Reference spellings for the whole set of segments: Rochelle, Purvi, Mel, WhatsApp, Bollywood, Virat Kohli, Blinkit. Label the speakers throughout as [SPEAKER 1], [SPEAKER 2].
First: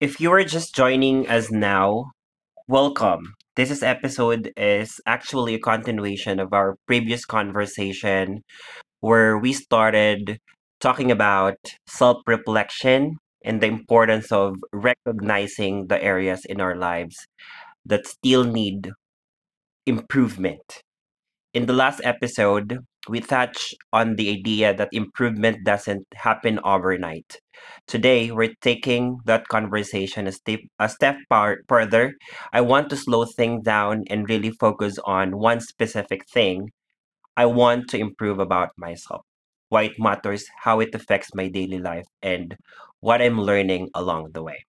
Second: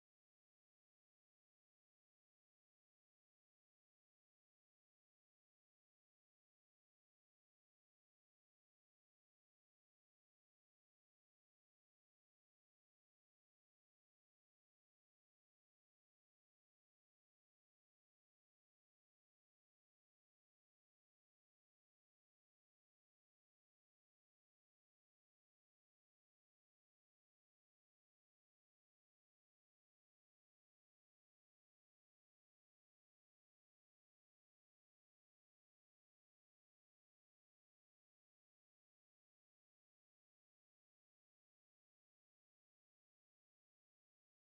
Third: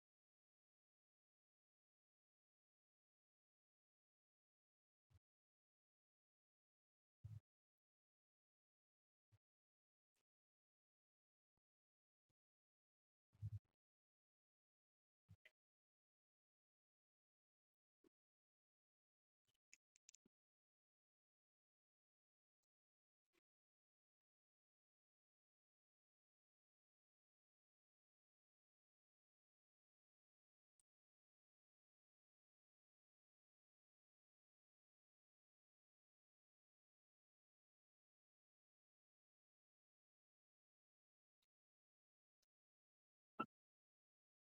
[SPEAKER 1] If you are just joining us now, welcome. This is episode is actually a continuation of our previous conversation where we started talking about self-reflection and the importance of recognizing the areas in our lives that still need improvement. In the last episode, we touched on the idea that improvement doesn't happen overnight. Today, we're taking that conversation further. I want to slow things down and really focus on one specific thing I want to improve about myself, why it matters, how it affects my daily life, and what I'm learning along the way.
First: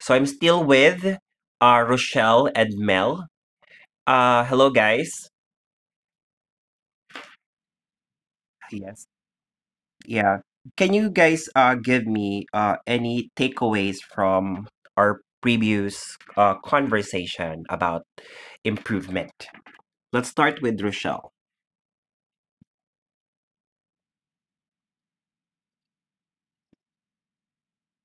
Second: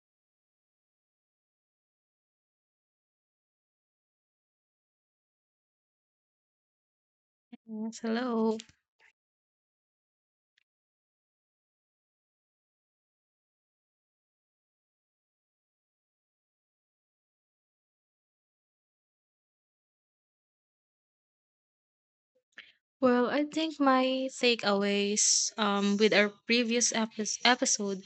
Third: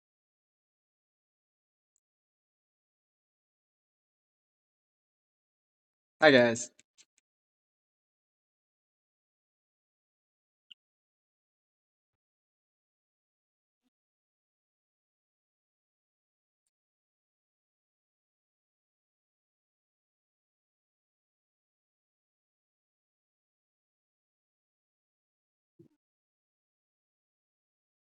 [SPEAKER 1] So I'm still with Rochelle and Mel. Hello, guys.
[SPEAKER 2] Hi guys.
[SPEAKER 3] Yes, hello.
[SPEAKER 1] Yes. Yeah. Can you guys give me any takeaways from our previous conversation about improvement? Let's start with Rochelle.
[SPEAKER 3] Well, I think my takeaways with our previous episode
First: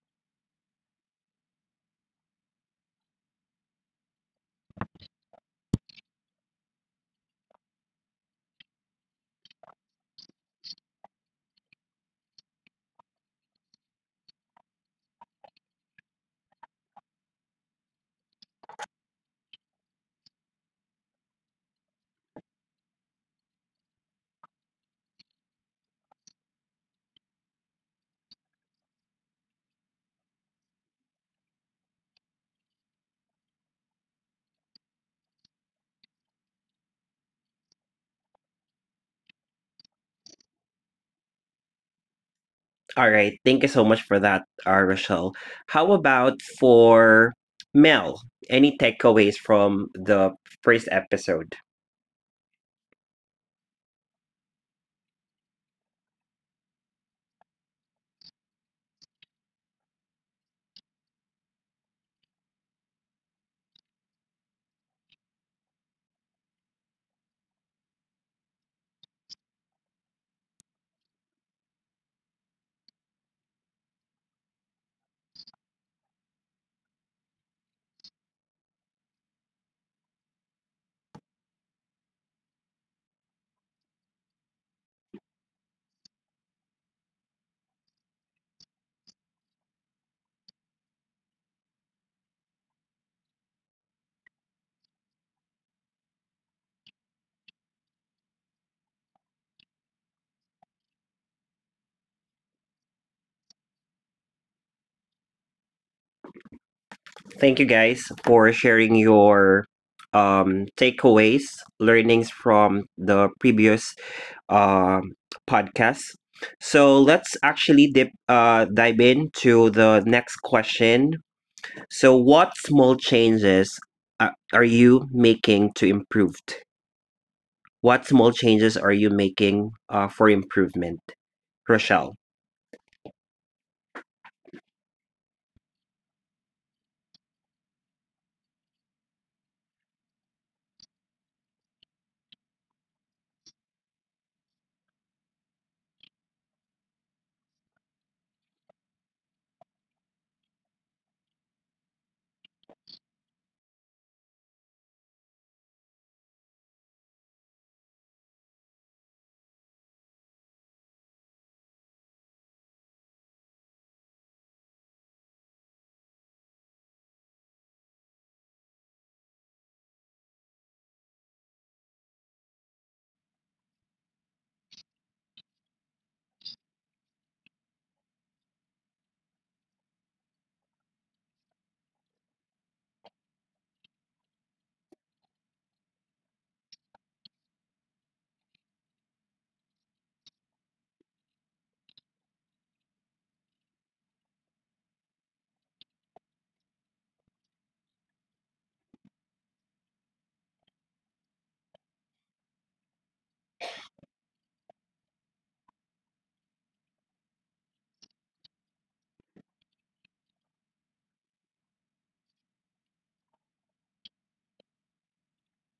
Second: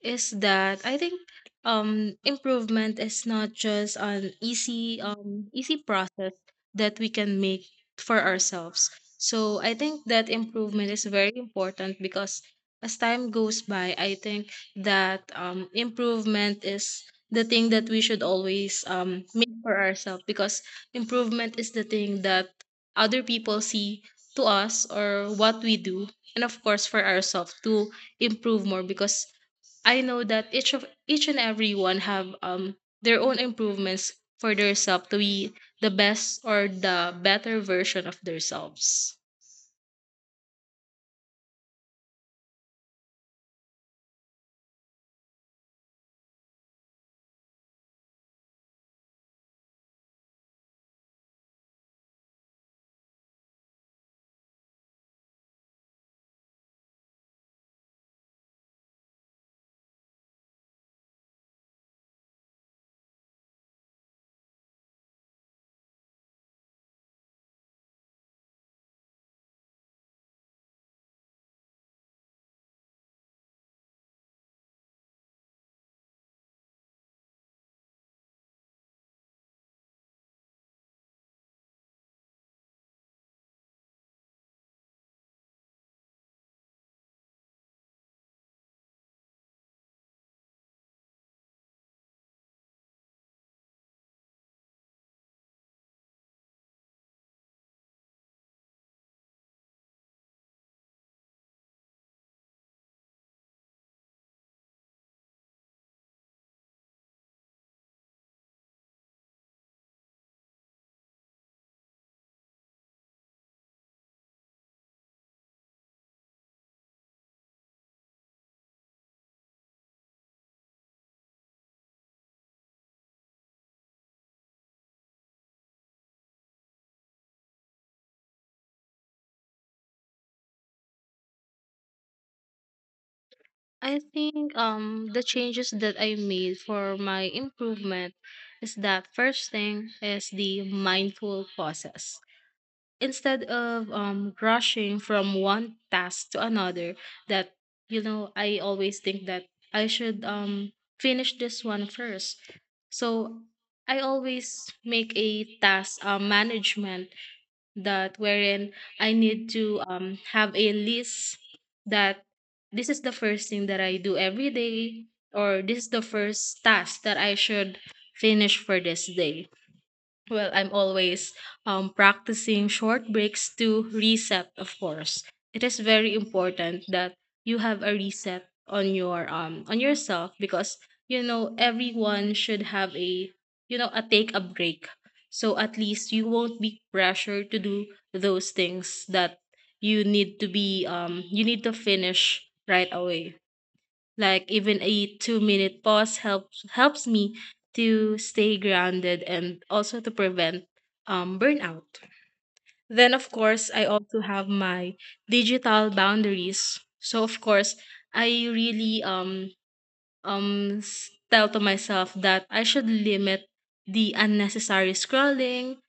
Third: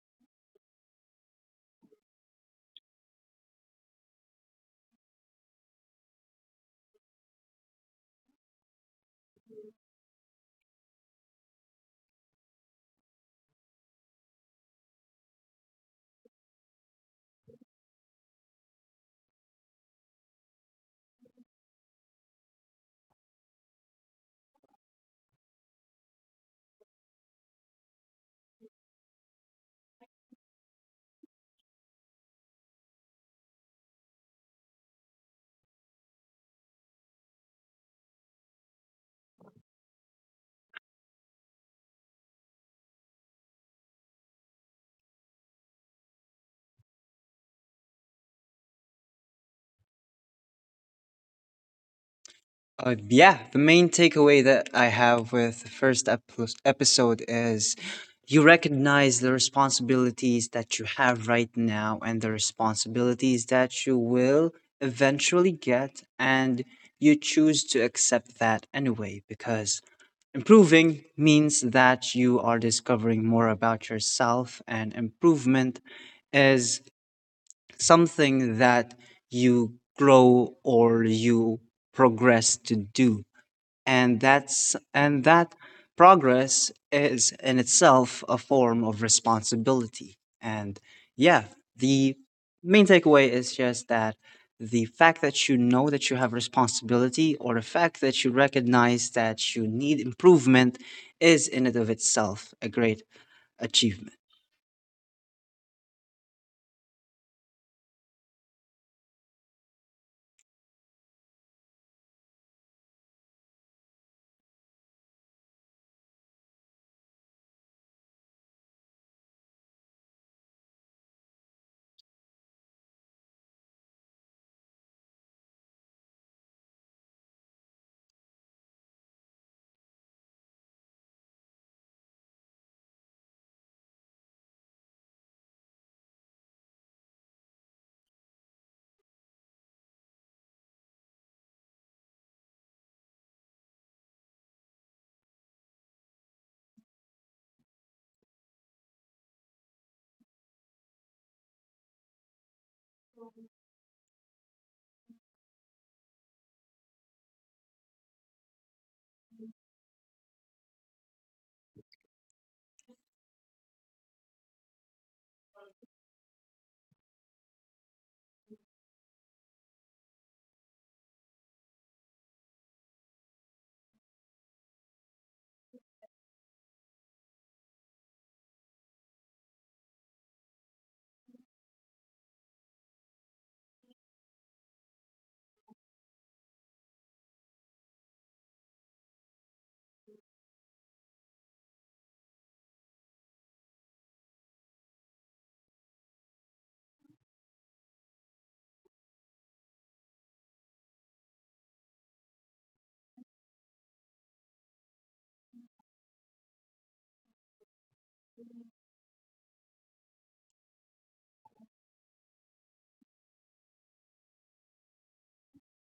[SPEAKER 3] is that I think improvement is not just an easy easy process that we can make for ourselves. So I think that improvement is very important because as time goes by, I think that improvement is the thing that we should always make for ourselves, because improvement is the thing that other people see to us or what we do, and of course for ourselves to improve more, because I know that each and everyone have their own improvements for themselves to be the best or the better version of themselves.
[SPEAKER 1] All right, thank you so much for that, Rochelle. How about for Mel? Any takeaways from the first episode?
[SPEAKER 2] Yeah, the main takeaway that I have with the first episode is you recognize the responsibilities that you have right now and the responsibilities that you will eventually get, and you choose to accept that anyway because improving means that you are discovering more about yourself, and improvement is something that you grow or you progress to do and that progress is in itself a form of responsibility and yeah, the main takeaway is just that the fact that you know that you have responsibility, or the fact that you recognize that you need improvement is in and of itself a great achievement.
[SPEAKER 1] Thank you guys for sharing your takeaways, learnings from the previous um, podcast. So let's actually dive into the next question. So, what small changes are you making to improve? What small changes are you making for improvement, Rochelle?
[SPEAKER 3] I think the changes that I made for my improvement is that first thing is the mindful process. Instead of rushing from one task to another, that, you know, I always think that I should finish this one first, so I always make a task management that wherein I need to have a list that this is the first thing that I do every day, or this is the first task that I should finish for this day. Well, I'm always practicing short breaks to reset, of course. It is very important that you have a reset on your on yourself, because you know everyone should have a, you know, a take a break. So at least you won't be pressured to do those things that you need to finish right away. Like even a 2-minute pause helps me to stay grounded and also to prevent burnout. Then of course, I also have my digital boundaries. So of course, I really tell to myself that I should limit the unnecessary scrolling.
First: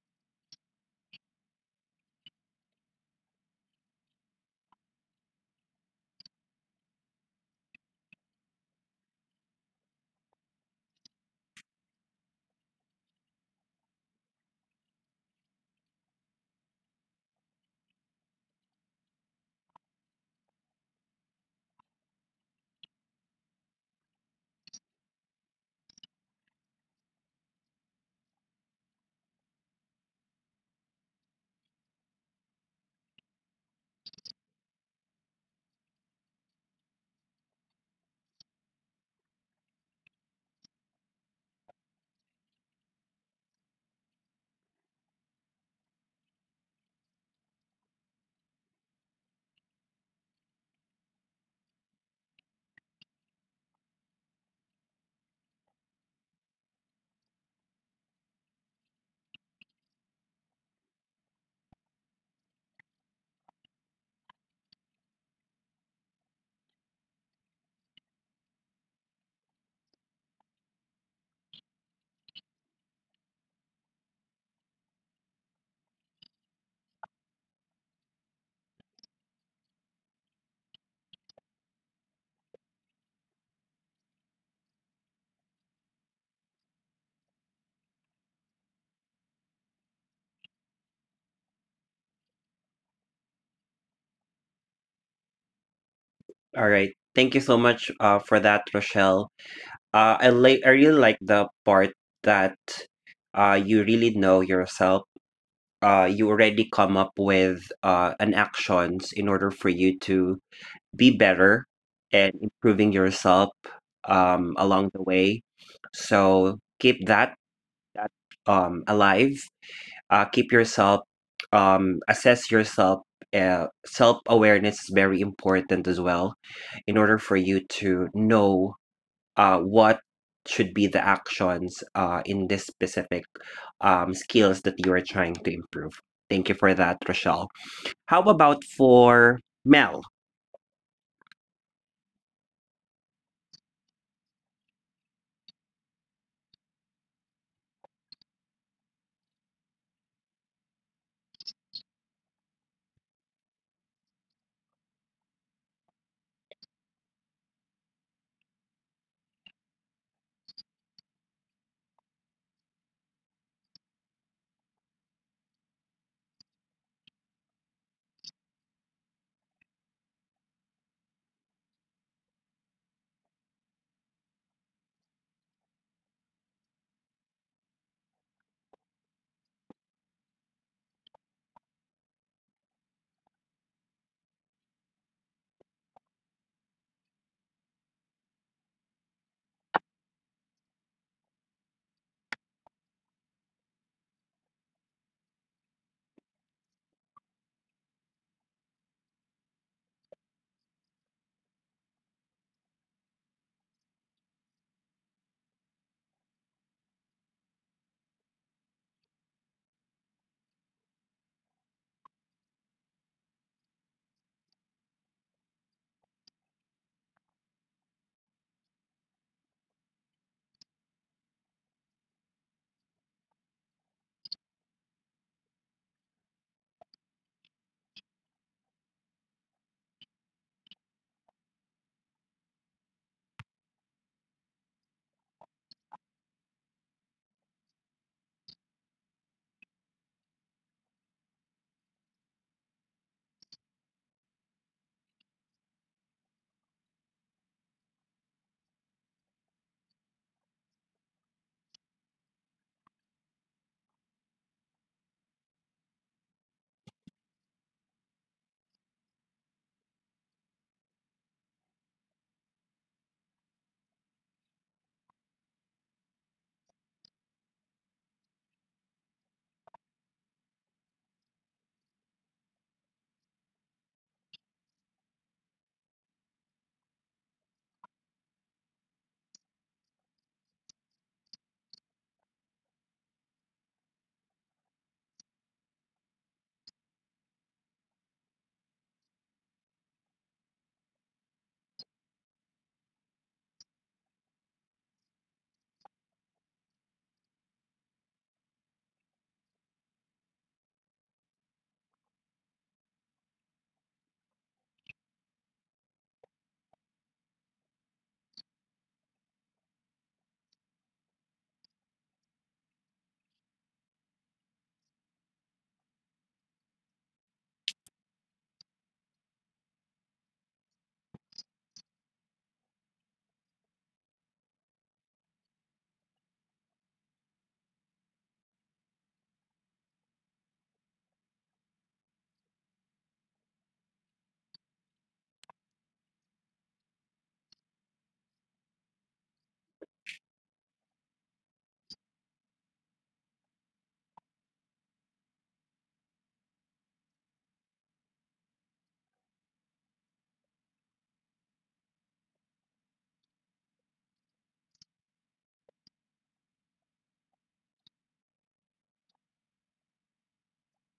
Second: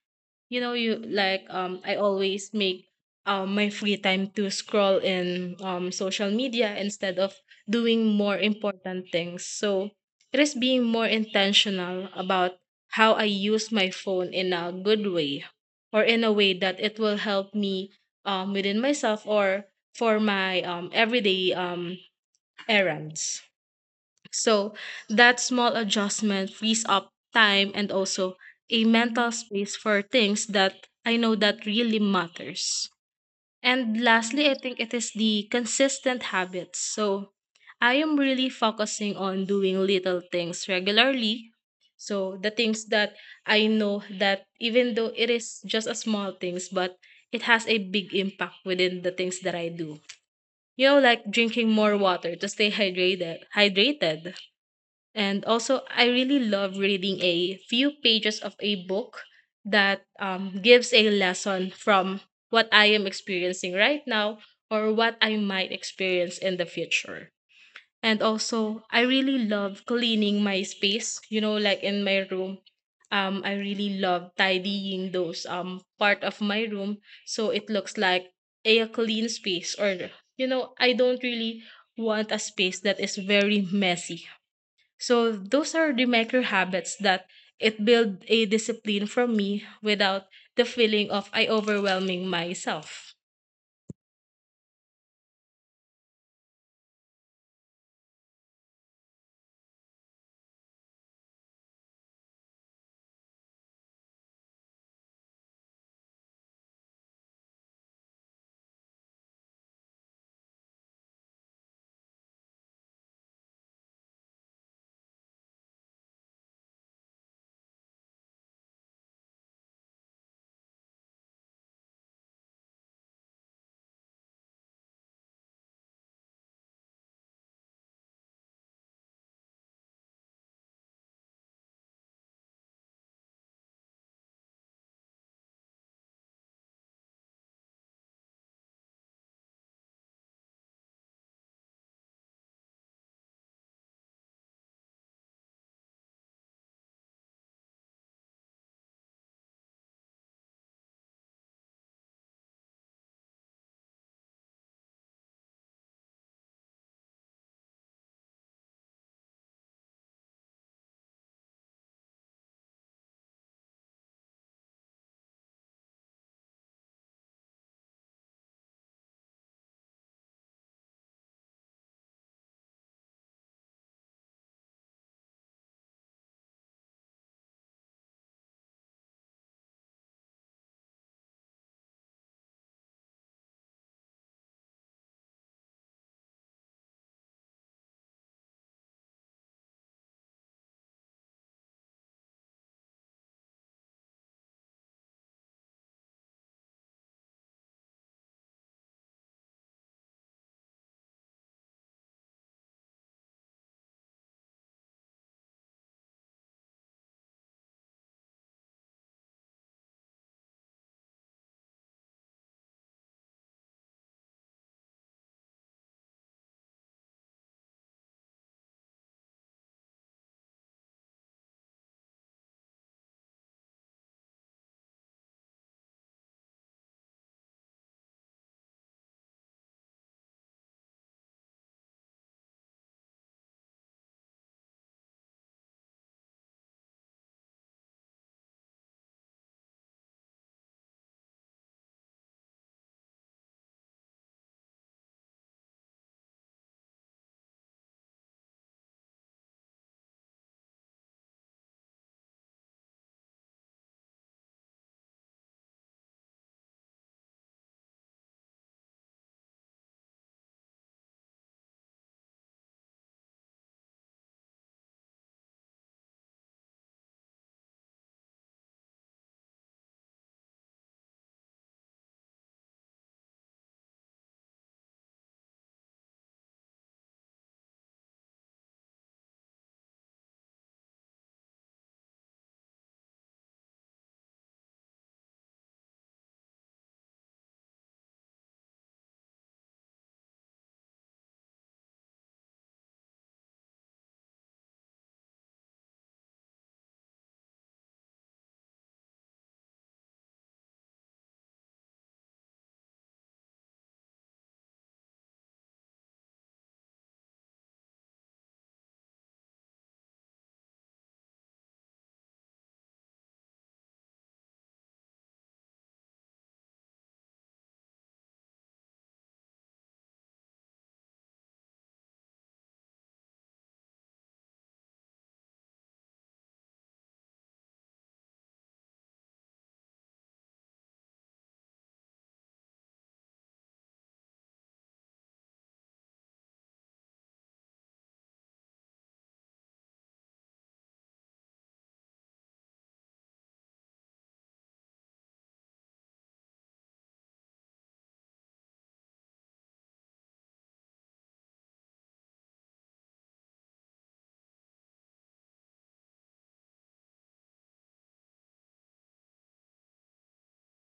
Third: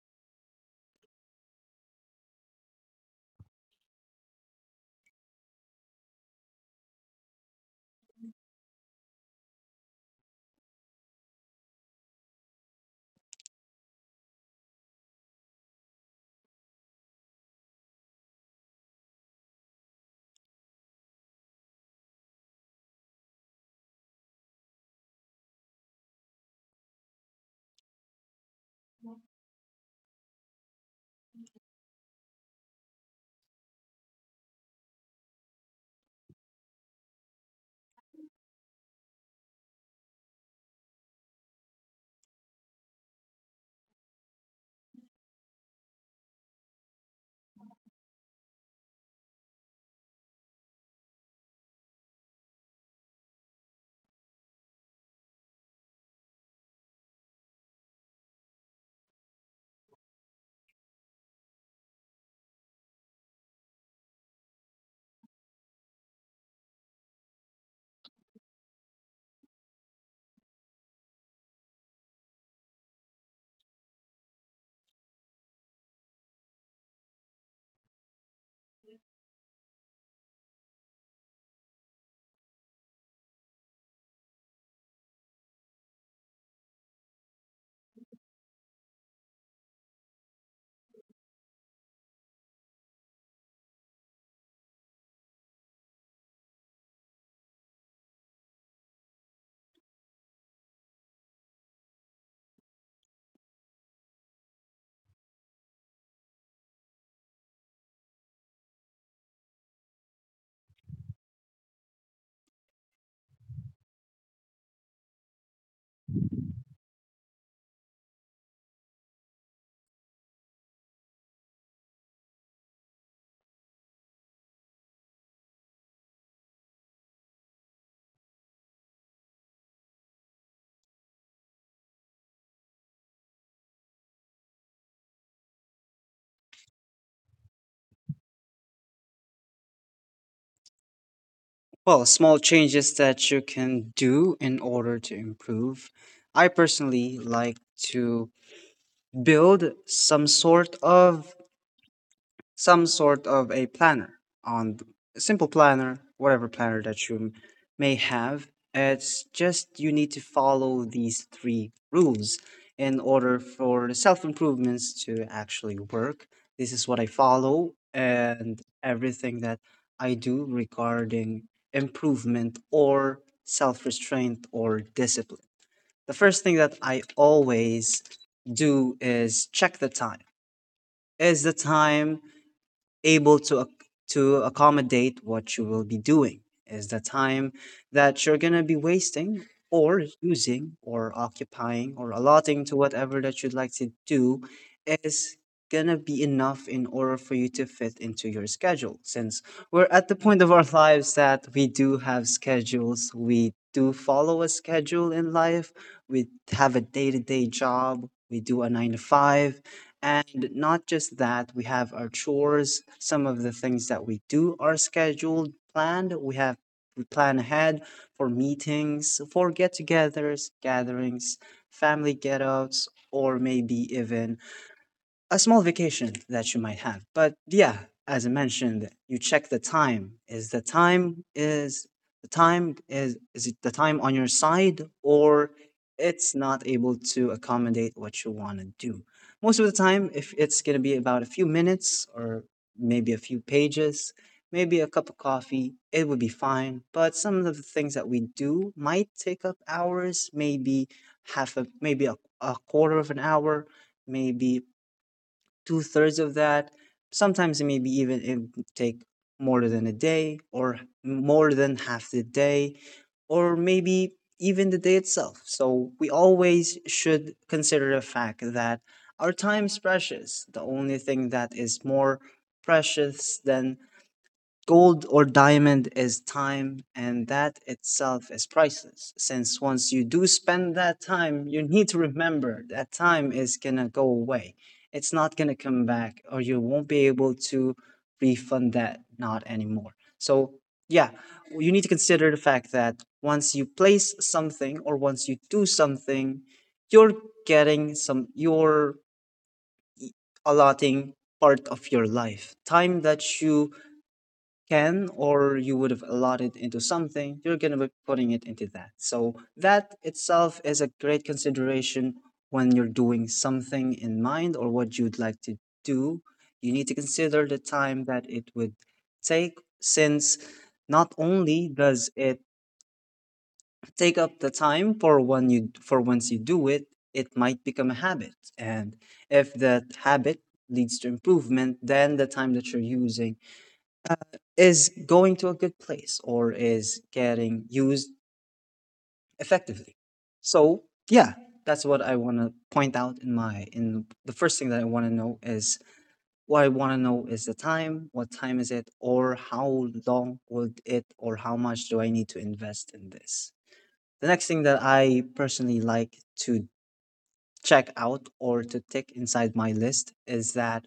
[SPEAKER 3] You know, you like, I always make my free time to scroll in social media instead of doing more important things, so it is being more intentional about how I use my phone in a good way, or in a way that it will help me within myself or for my everyday errands. So that small adjustment frees up time and also a mental space for things that I know that really matters. And lastly, I think it is the consistent habits. So I am really focusing on doing little things regularly. So the things that I know that even though it is just a small things, but it has a big impact within the things that I do. You know, like drinking more water to stay hydrated. Hydrated. And also, I really love reading a few pages of a book that, gives a lesson from what I am experiencing right now or what I might experience in the future. And also, I really love cleaning my space, you know, like in my room. I really love tidying those part of my room, so it looks like a clean space. Or, you know, I don't really want a space that is very messy, so those are the micro habits that it build a discipline from me without the feeling of I overwhelming myself.
[SPEAKER 1] All right. Thank you so much for that, Rochelle. Like I really like the part that you really know yourself. You already come up with an actions in order for you to be better and improving yourself along the way. So keep that alive. Keep yourself, assess yourself. Self awareness is very important as well in order for you to know what should be the actions in this specific skills that you are trying to improve. Thank you for that, Rochelle. How about for Mel?
[SPEAKER 2] Well, small changes that you can do in order to improve. I personally like to build some sort of a planner on a simple planner, whatever planner that you may have. It's just you need to follow these three rules in order for the self improvements to actually work. This is what I follow, and everything that I do regarding improvement or self restraint or discipline, the first thing that I always do is check the time. Is the time able to to accommodate what you will be doing? Is the time that you're going to be wasting or using or occupying or allotting to whatever that you'd like to do is going to be enough in order for you to fit into your schedule, since we're at the point of our lives that we do have schedules? We do follow a schedule in life. We have a day-to-day job. We do a 9 to 5, and not just that, we have our chores. Some of the things that we do are scheduled, planned. We have we plan ahead for meetings, for get-togethers, gatherings, family get-outs, or maybe even a small vacation that you might have. But yeah, as I mentioned, you check the time. Is is it the time on your side, or it's not able to accommodate what you want to do? Most of the time, if it's going to be about a few minutes or maybe a few pages, maybe a cup of coffee, it would be fine. But some of the things that we do might take up hours, maybe half a maybe a quarter of an hour, maybe two thirds of that. Sometimes it may be even it take more than a day or more than half the day, or maybe even the day itself. So we always should consider the fact that our time is precious. The only thing that is more precious than gold or diamond is time, and that itself is priceless. Since once you do spend that time, you need to remember that time is gonna go away. It's not gonna come back, or you won't be able to refund that, not anymore. So, yeah, you need to consider the fact that once you place something or once you do something, you're getting some, you're e-, allotting part of your life. Time that you can or you would have allotted into something, you're going to be putting it into that. So that itself is a great consideration when you're doing something in mind or what you'd like to do. You need to consider the time that it would take, since not only does it take up the time for when you for once you do it, it might become a habit. And if that habit leads to improvement, then the time that you're using is going to a good place or is getting used effectively. So yeah, that's what I want to point out. In the first thing that I want to know is, what I want to know is the time. What time is it, or how long would it, or how much do I need to invest in this? The next thing that I personally like to check out or to tick inside my list is that,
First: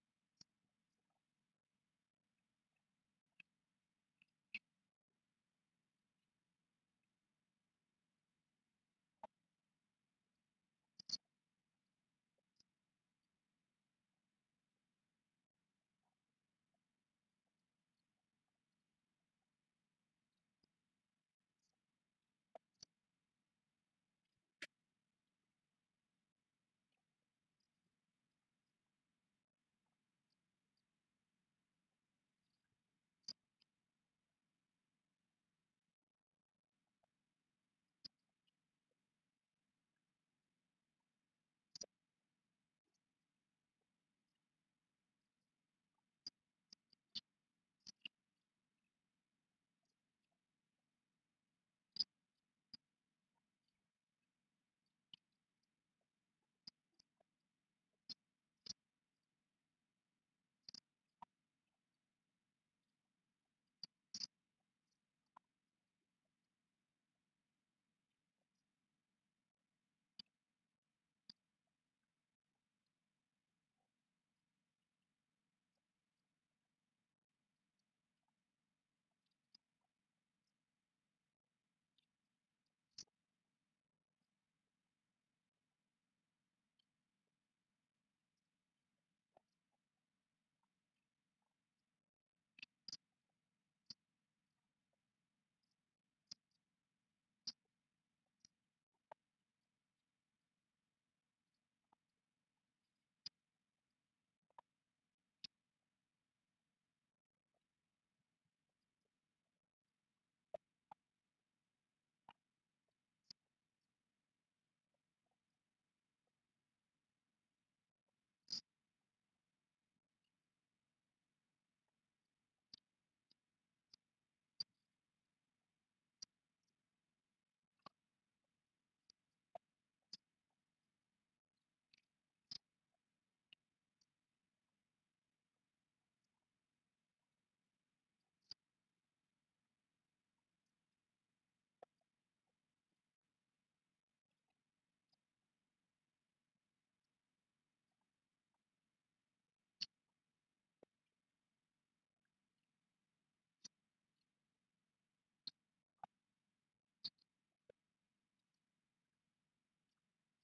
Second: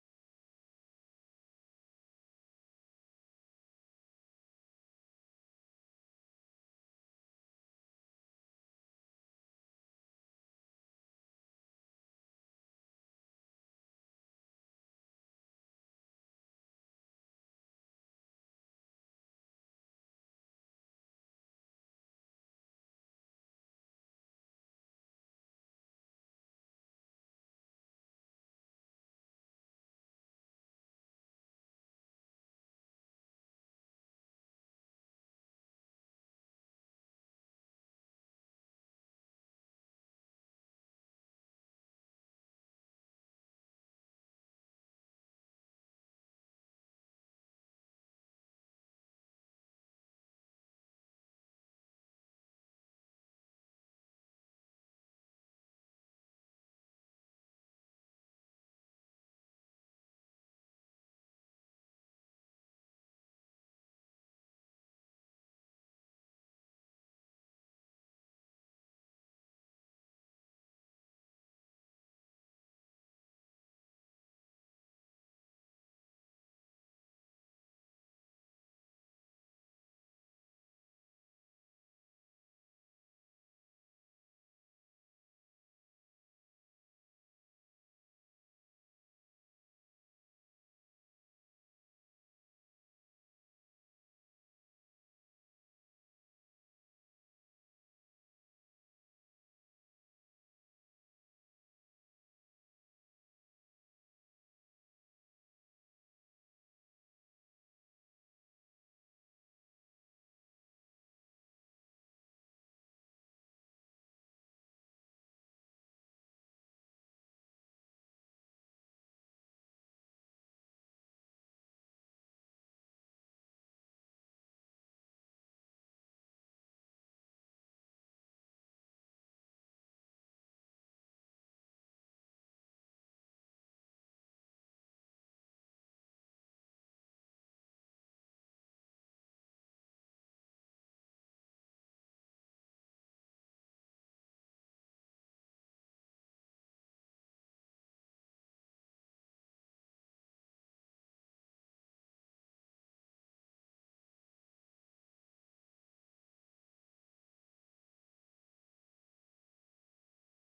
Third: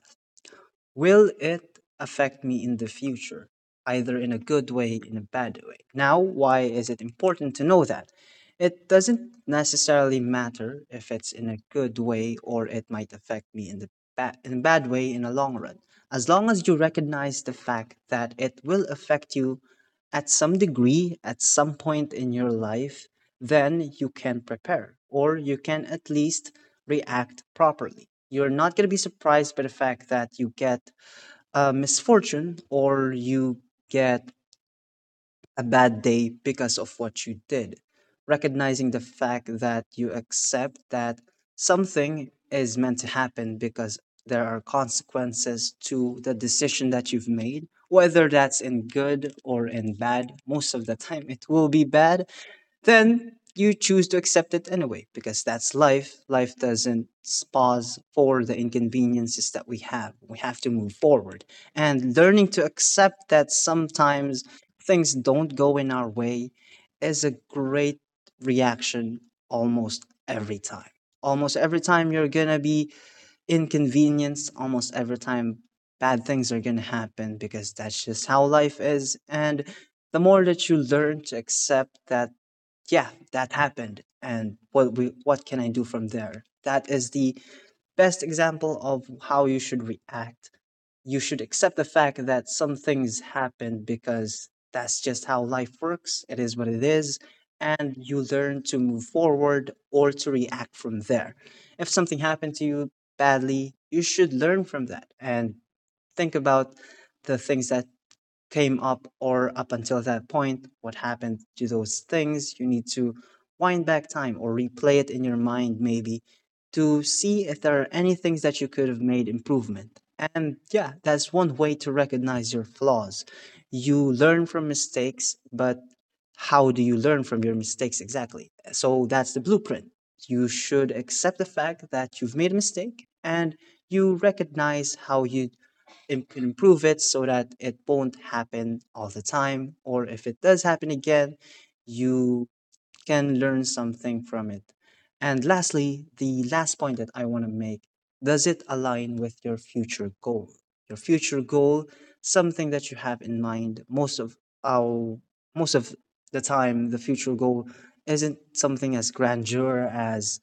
[SPEAKER 2] will it affect me in the future, either in a good way, in a bad way? Now, why is it important to know that? It doesn't necessarily matter if it's in a good way or it might affect me in the bad in a bad way in the long run. As long as you recognize the fact that it will affect you at some degree at some point in your life, then you can prepare, or you can at least react properly. You're not going to be surprised by the fact that you get a misfortune, or you get a bad day because of what you did. Recognizing the fact that you accept that something is meant to happen, because there are consequences to the decision that you've made, whether that's in good or in bad. Most of the time, it will be bad, then you choose to accept it anyway because that's life. Life doesn't pause for the inconveniences that we have. We have to move forward. And learning to accept that sometimes things don't go in our way is a great reaction almost every time. Almost every time you're going to be inconvenience, almost every time bad things are going to happen, because that's just how life is. And the more that you learn to accept that, yeah, that happened, and what can I do from there, that is the best example of how you should react. You should accept the fact that some things happen, because that's just how life works. It is what it is. And you learn to move forward or to react from there. If something happened to you badly, you should learn from that and think about the things that came up, or up until that point, what happened to those things. You need to wind back time or replay it in your mind, maybe, to see if there are any things that you could have made improvement. And yeah, that's one way to recognize your flaws. You learn from mistakes, but how do you learn from your mistakes exactly? So that's the blueprint. You should accept the fact that you've made a mistake, and you recognize how you improve it, so that it won't happen all the time. Or if it does happen again, you can learn something from it. And lastly, the last point that I want to make, does it align with your future goal? Your future goal, something that you have in mind. Our Most of the time, the future goal isn't something as grandeur as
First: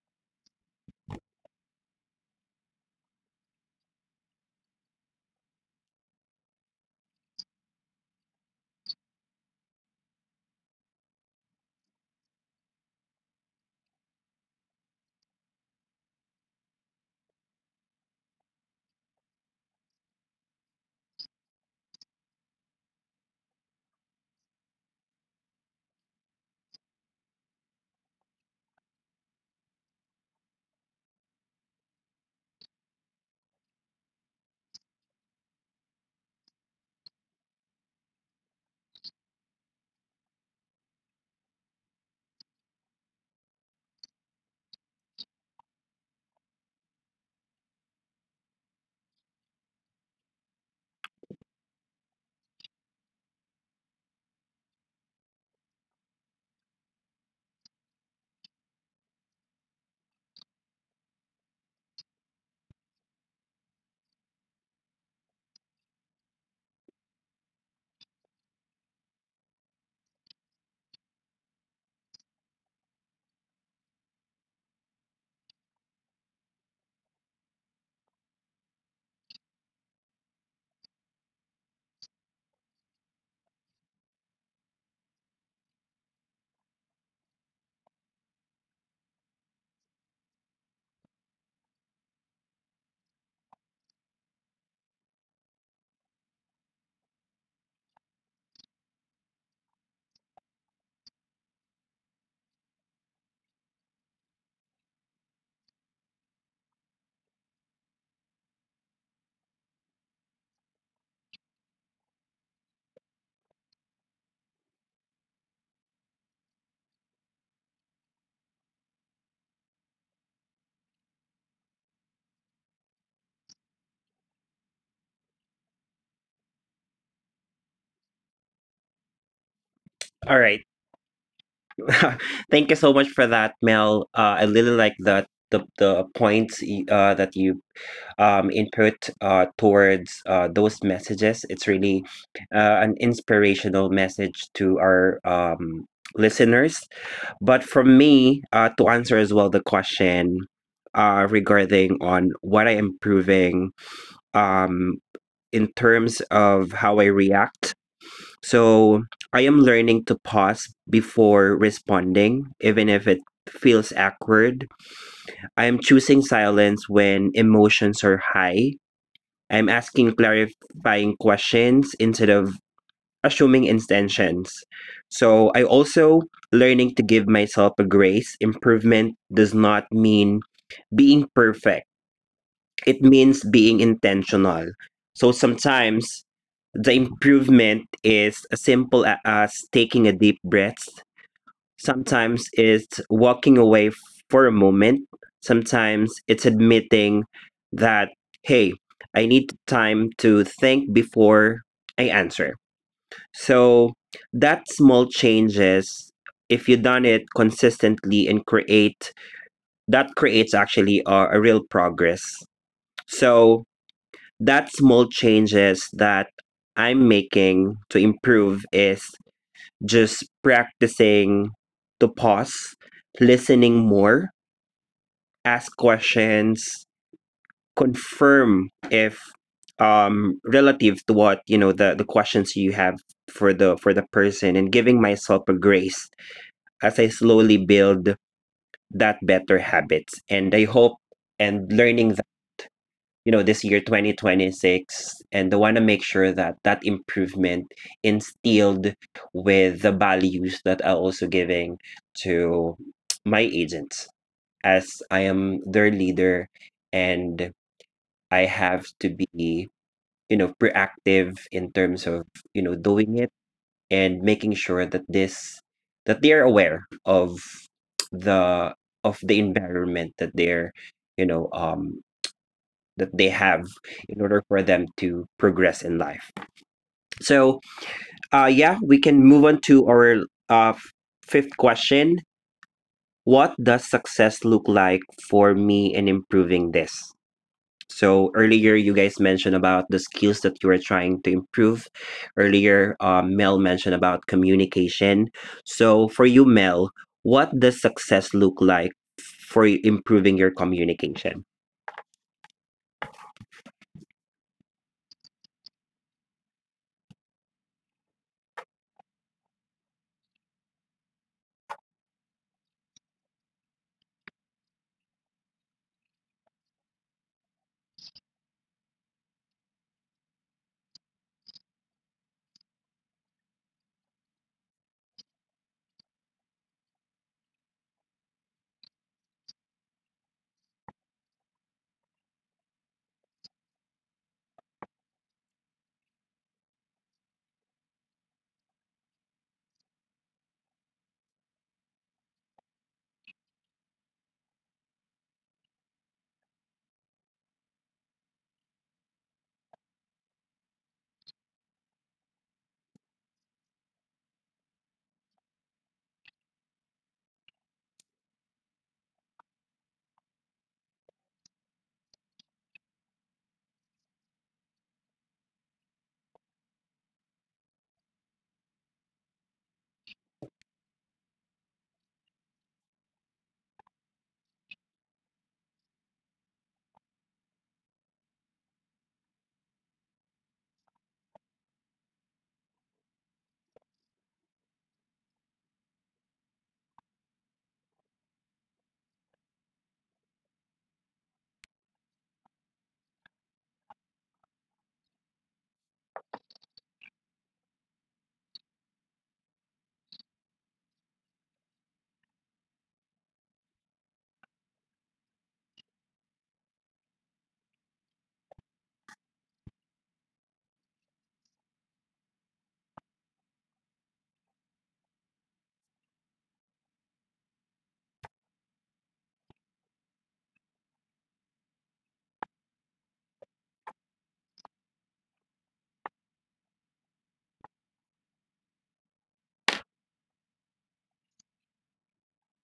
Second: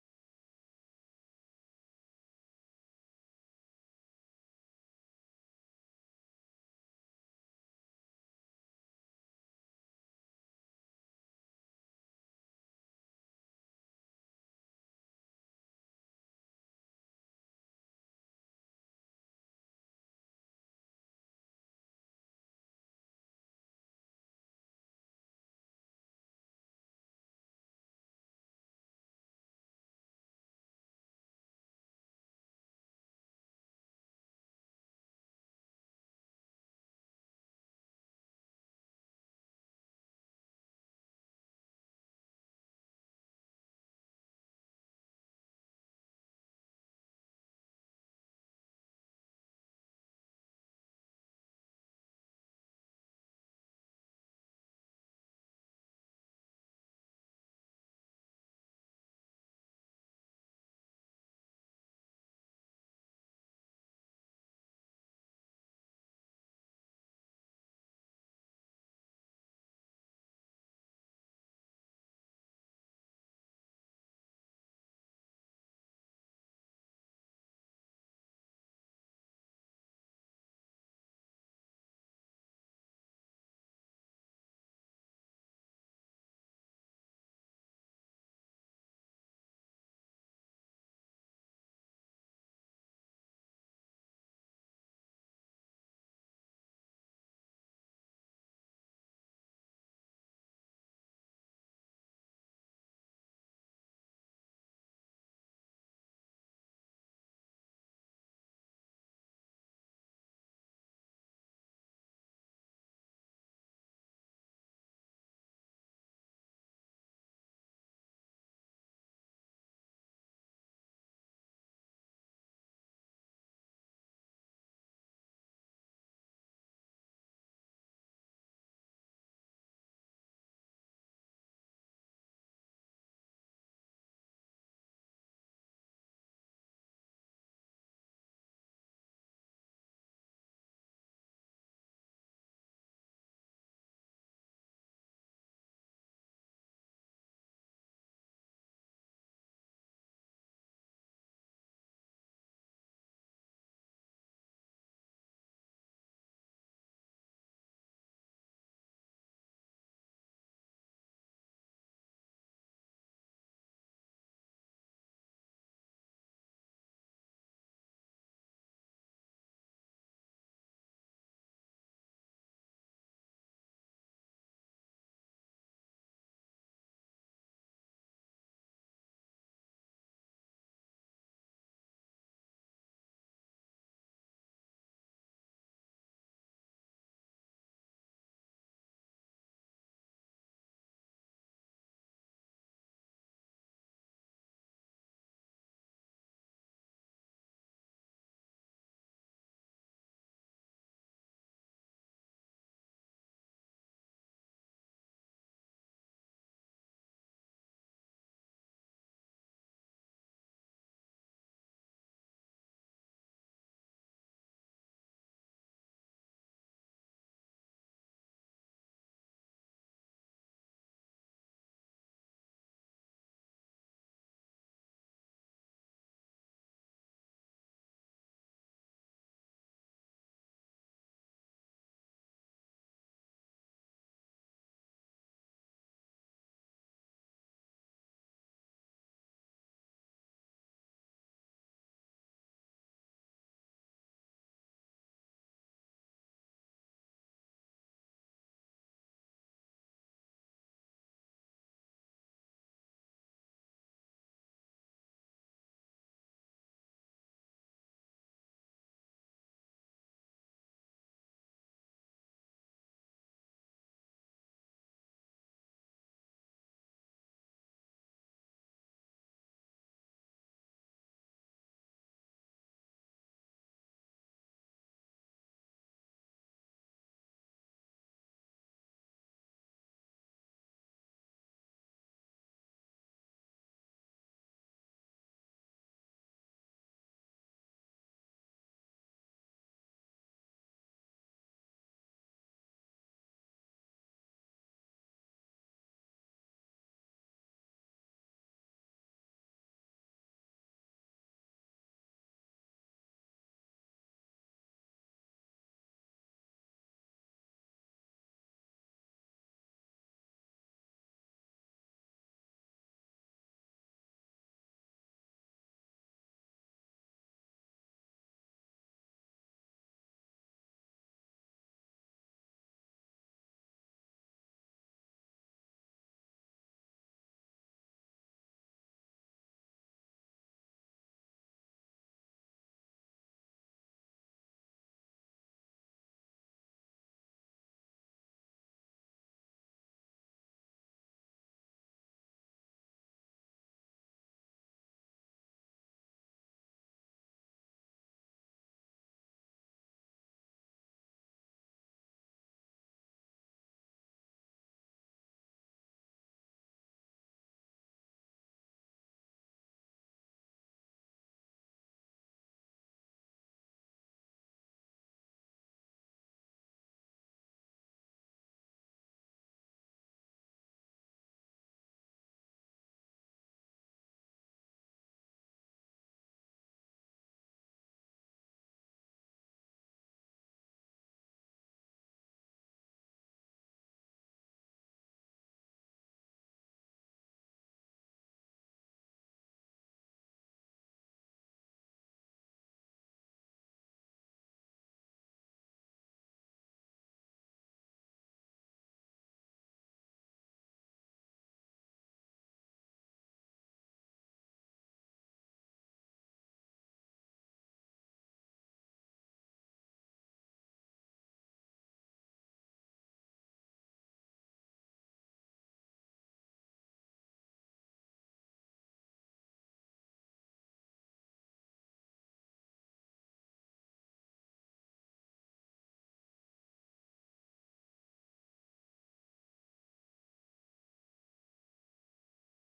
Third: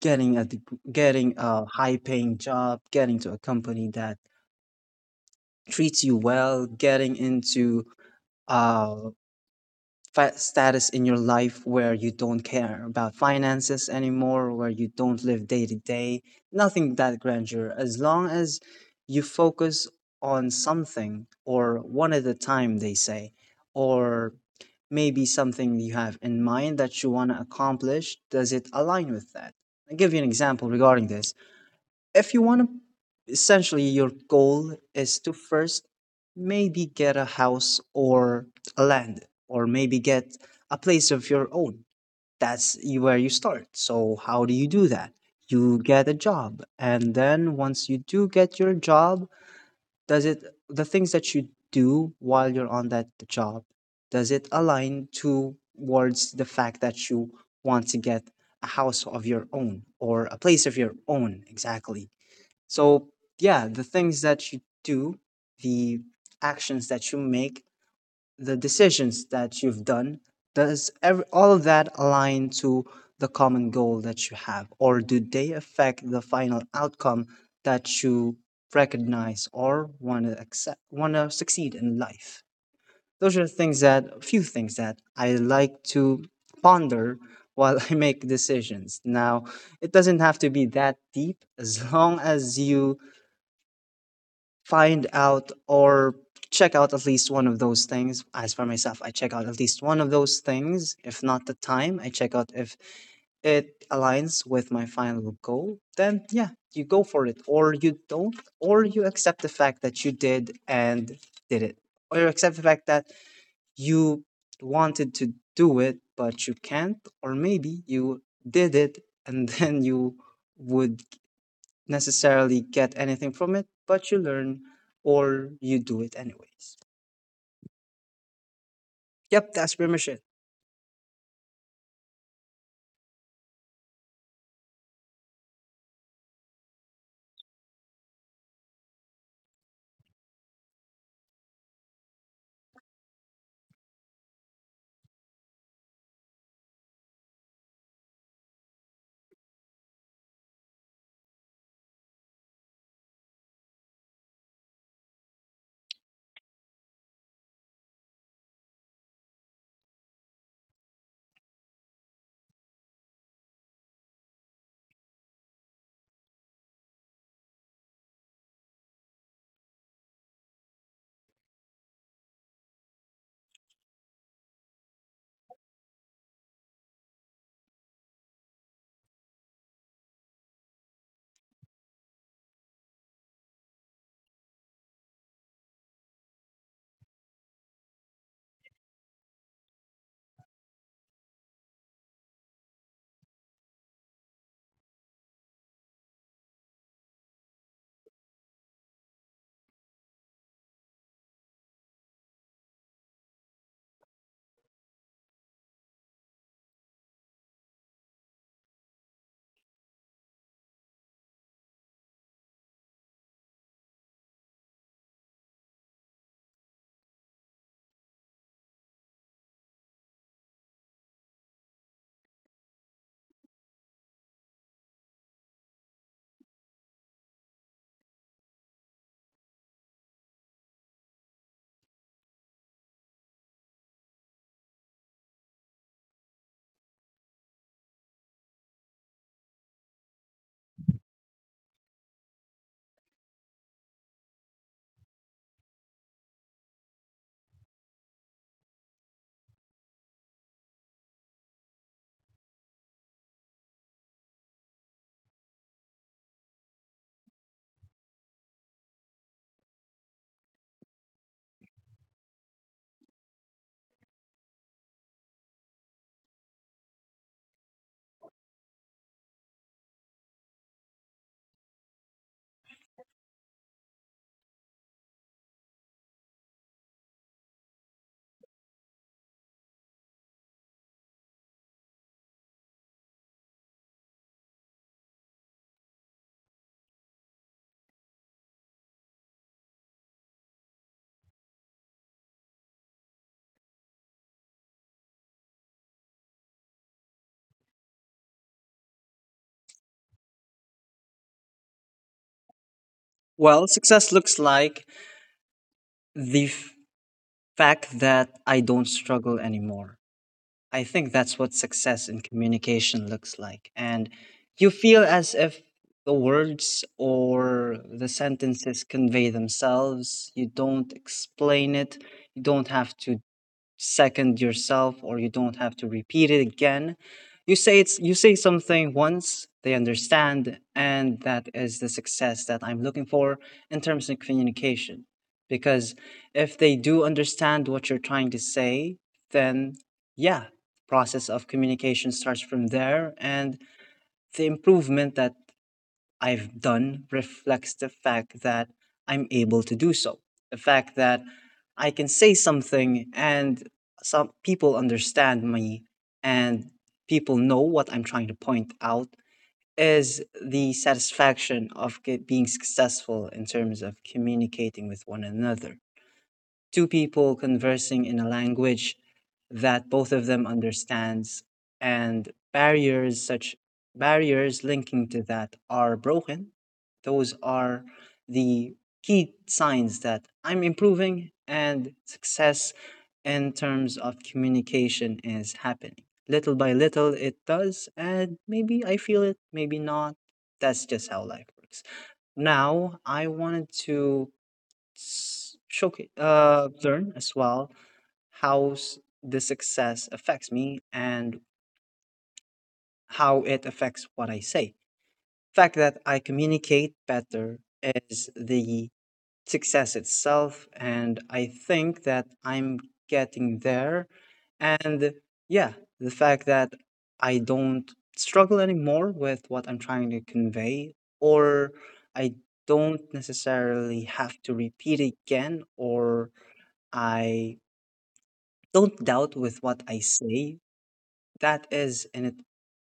[SPEAKER 2] getting a high paying job, getting to a company that treats you well, getting into uh, status in your life where you don't care about finances anymore, where you don't live day to day, nothing that grandeur. As long as you focus on something or one at a time, they say, or maybe something you have in mind that you want to accomplish, does it align with that? I'll give you an example regarding this. If you want to, essentially your goal is to first maybe get a house, or a land, or maybe get a place of your own, where you start. So how do you do that? You get a job, and then once you do get your job, does it the things that you do while you're on that job, does it align towards the fact that you want to get a house of your own or a place of your own exactly? So, yeah, the things that you do, the actions that you make, the decisions that you've done, does all of that align to the common goal that you have? Or do they affect the final outcome that you recognize or want to accept, want to succeed in life? Those are the things that, a few things that I like to ponder while I make decisions. Now, it doesn't have to be that deep, as long as you find out or check out at least one of those things. As for myself, I check out at least one of those things. If not the time, I check out if it aligns with my final goal, then yeah, you go for it. Or you don't, or you accept the fact that you did and did it. Or you accept the fact that you wanted to do it, but you can't. Or maybe you did it and then you would necessarily get anything from it, but you learn, or you do it anyways. Yep, that's pretty much it.
[SPEAKER 1] All right. Thank you so much for that, Mel. I really like that the points that you input towards those messages. It's really an inspirational message to our listeners. But from me, to answer as well the question regarding on what I am proving um, in terms of how I react. So I am learning to pause before responding, even if it feels awkward. I am choosing silence when emotions are high. I'm asking clarifying questions instead of assuming intentions. So I also learning to give myself a grace. Improvement does not mean being perfect, it means being intentional. So sometimes the improvement is as taking a deep breath. Sometimes it's walking for a moment. Sometimes it's admitting that, hey, I need time to think before I answer. So that small changes, if you done it consistently that creates actually a real progress. So that small changes that I'm making to improve is just practicing to pause, listening more, ask questions, confirm if relative to what you know the questions you have for the person, and giving myself a grace as I slowly build that better habits. And I hope and learning, you know, this year 2026, and they want to make sure that that improvement instilled with the values that I also giving to my agents as I am their leader. And I have to be, you know, proactive in terms of, you know, doing it and making sure that this that they are aware the of the environment that they're, you know, that they have in order for them to progress in life. So, yeah, we can move on to our uh, fifth question. What does success look like for me in improving this? So earlier, you guys mentioned about the skills that you were trying to improve. Earlier, Mel mentioned about communication. So for you, Mel, what does success look like for improving your communication?
[SPEAKER 2] Well, success looks like the fact that I don't struggle anymore. I think that's what success in communication looks like. And you feel as if the words or the sentences convey themselves. You don't explain it. You don't have to second yourself or you don't have to repeat it again. You say it's you say something once, they understand, and that is the success that I'm looking for in terms of communication. Because if they do understand what you're trying to say, then, yeah, process of communication starts from there. And the improvement that I've done reflects the fact that I'm able to do so. The fact that I can say something and some people understand me and people know what I'm trying to point out is the satisfaction of being successful in terms of communicating with one another. Two people conversing in a language that both of them understands, and barriers linking to that are broken. Those are the key signs that I'm improving, and success in terms of communication is happening little by little. It does, and maybe I feel it, maybe not. That's just how life works. Now I wanted to learn as well how the success affects me and how it affects what I say. Fact that I communicate better is the success itself, and I think that I'm getting there. And, yeah, the fact that I don't struggle anymore with what I'm trying to convey, or I don't necessarily have to repeat again, or I don't doubt with what I say, that is in it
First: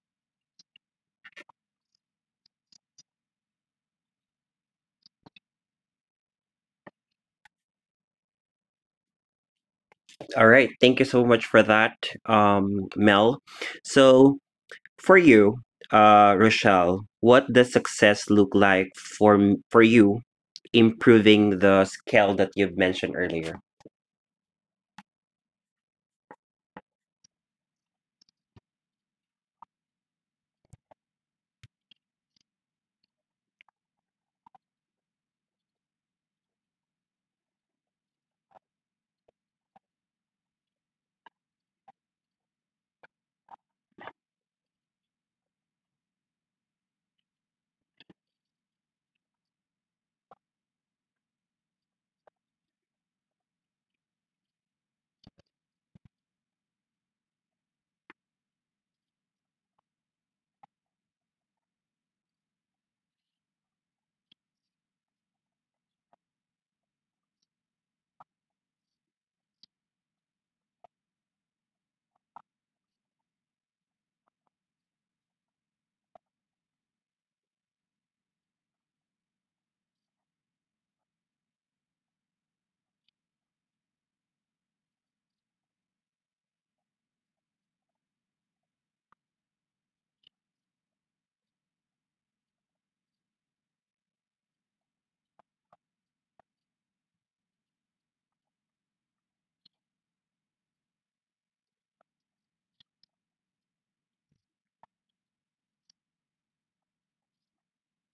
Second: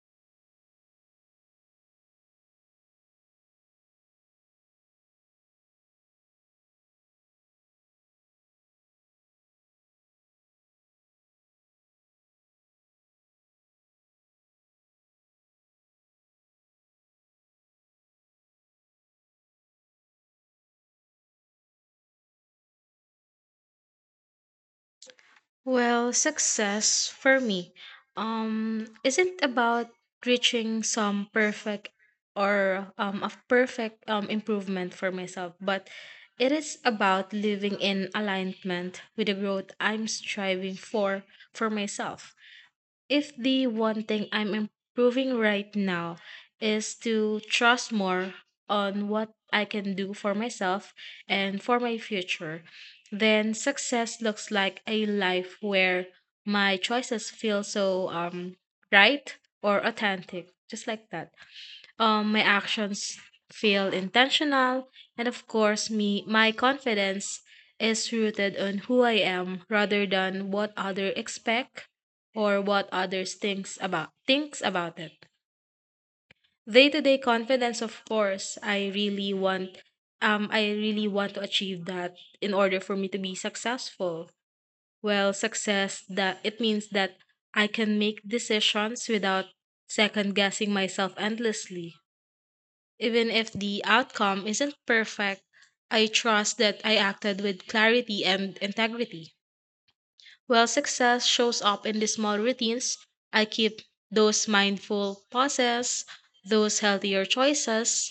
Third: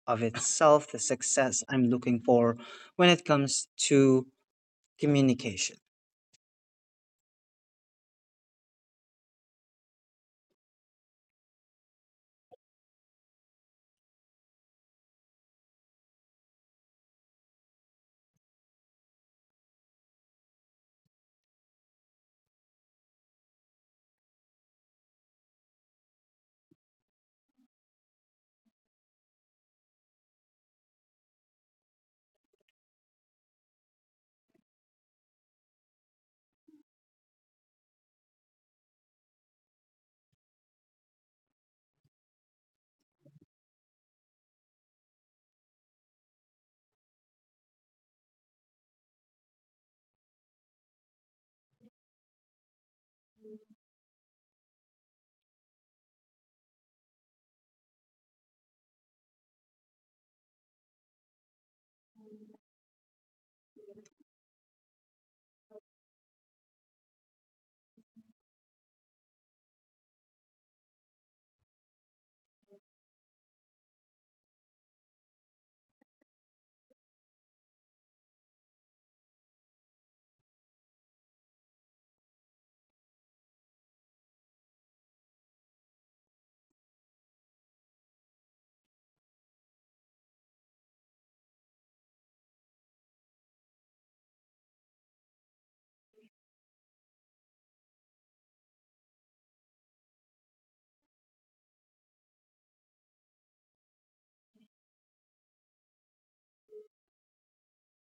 [SPEAKER 2] of itself the success I'm looking for when it comes to communication.
[SPEAKER 1] All right. Thank you so much for that, Mel. So, for you, Rochelle, what does success look like for you, improving the scale that you've mentioned earlier?
[SPEAKER 3] Well, success for me isn't about reaching some perfect or a perfect improvement for myself, but it is about living in alignment with the growth I'm striving for myself. If the one thing I'm improving right now is to trust more on what I can do for myself and for my future, then success looks like a life where my choices feel so right or authentic, just like that. My actions feel intentional, and of course, me my confidence is rooted on who I am rather than what others expect or what others thinks about it. Day to day confidence, of course, I really want to achieve that in order for me to be successful. Well, success that it means that I can make decisions without second guessing myself endlessly. Even if the outcome isn't perfect, I trust that I acted with clarity and integrity. While success shows up in the small routines, I keep those mindful pauses, those healthier choices,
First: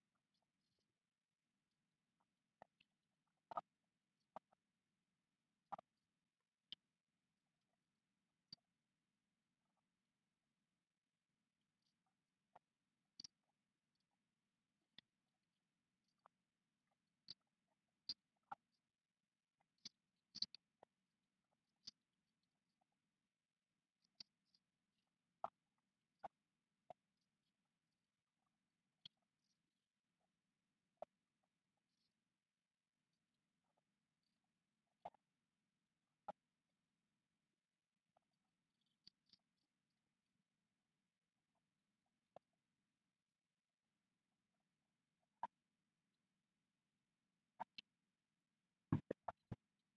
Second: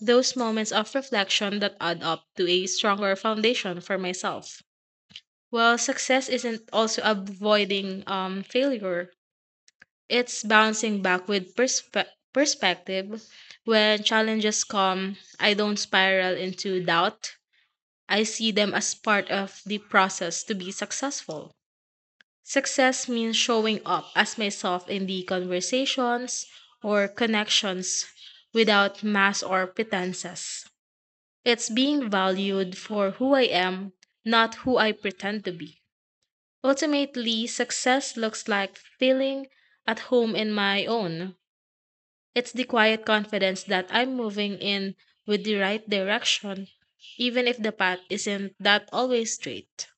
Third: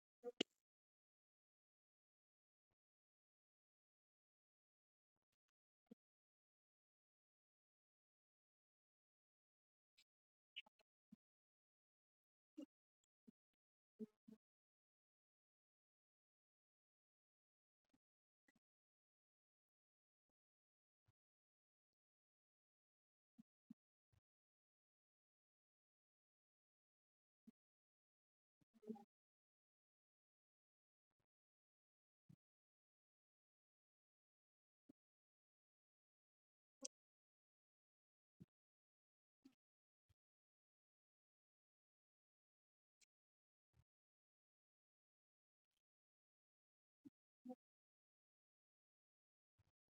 [SPEAKER 3] those moments of reflection that add up to a stronger foundation for myself. Well, success isn't also avoiding failure. It's bouncing back with perspective. When challenges come, I don't spiral into doubt. I see them as part of the process to be successful. Success means showing up as myself in the conversations or connections without mask or pretenses. It's being valued for who I am, not who I pretend to be. Ultimately, success looks like feeling at home in my own. It's the quiet confidence that I'm moving in with the right direction, even if the path isn't that always straight.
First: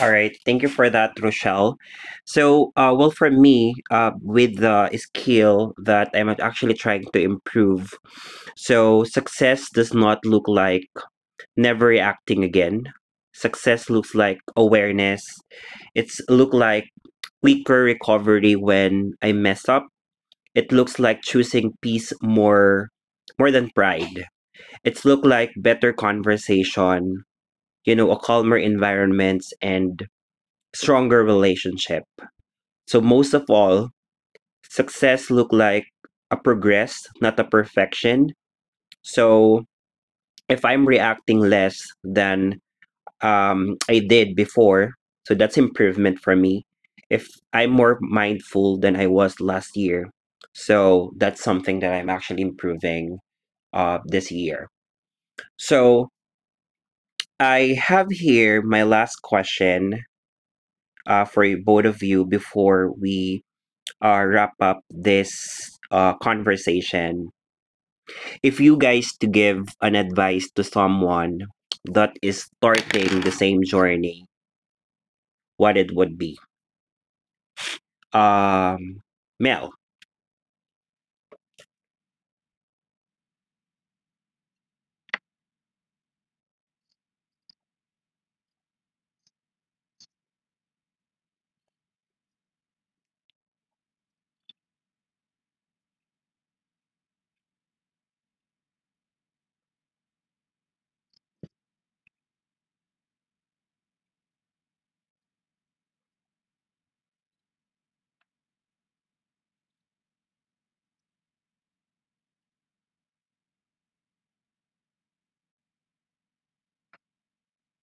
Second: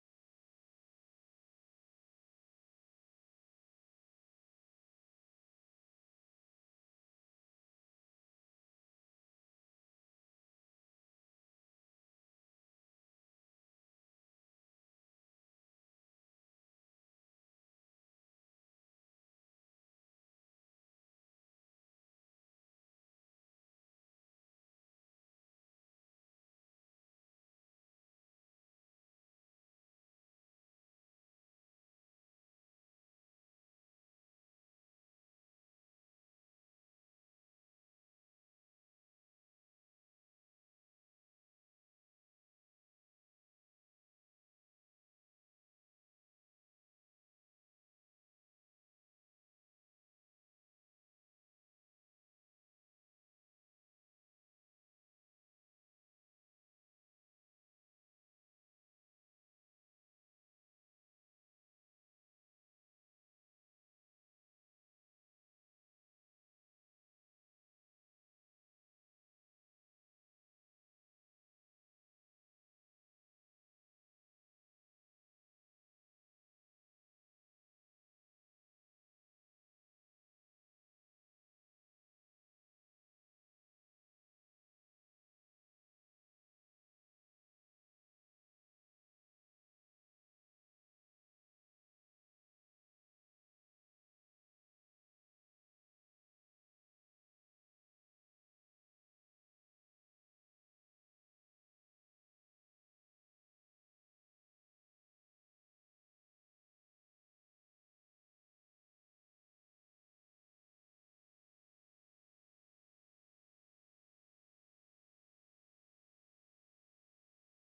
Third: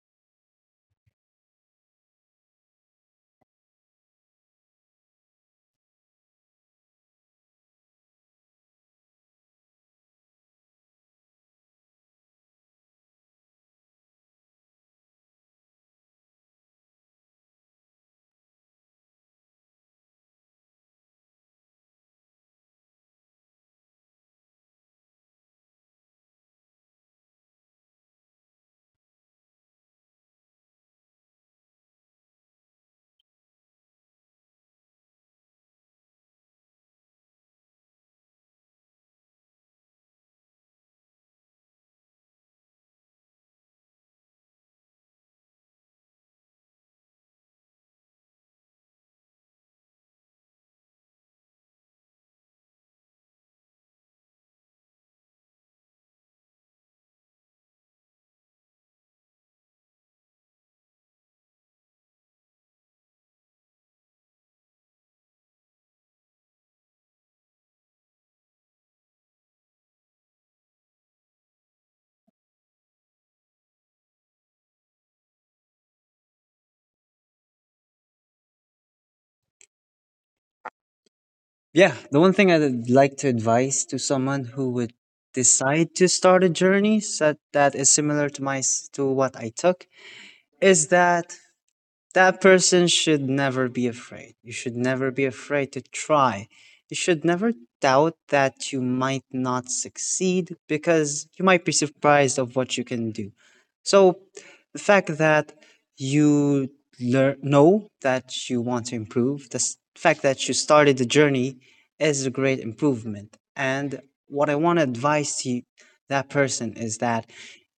[SPEAKER 1] All right. Thank you for that, Rochelle. So, well, for me, with the skill that I'm actually trying to improve, so success does not look like never reacting again. Success looks like awareness. It's look like quicker recovery when I mess up. It looks like choosing peace more than pride. It's look like better conversation, you know, a calmer environment and stronger relationship. So most of all, success look like a progress, not a perfection. So if I'm reacting less than I did before. So that's improvement for me. If I'm more mindful than I was last year, so that's something that I'm actually improving this year. So I have here my last question for both of you before we wrap up this conversation. If you guys to give an advice to someone that is starting the same journey, what it would be? um Mel.
[SPEAKER 2] Yeah, the one thing I'd like to advise to someone who would decide to start a journey so that is similar to to what I took is that that person should never be afraid. You should never be afraid to try. You should never doubt that you might not succeed, because you might be surprised of what you can do. So the fact that you learn know that you want to improve, the fact that you started the journey, is a great improvement. And what I want to advise to you, that person, is that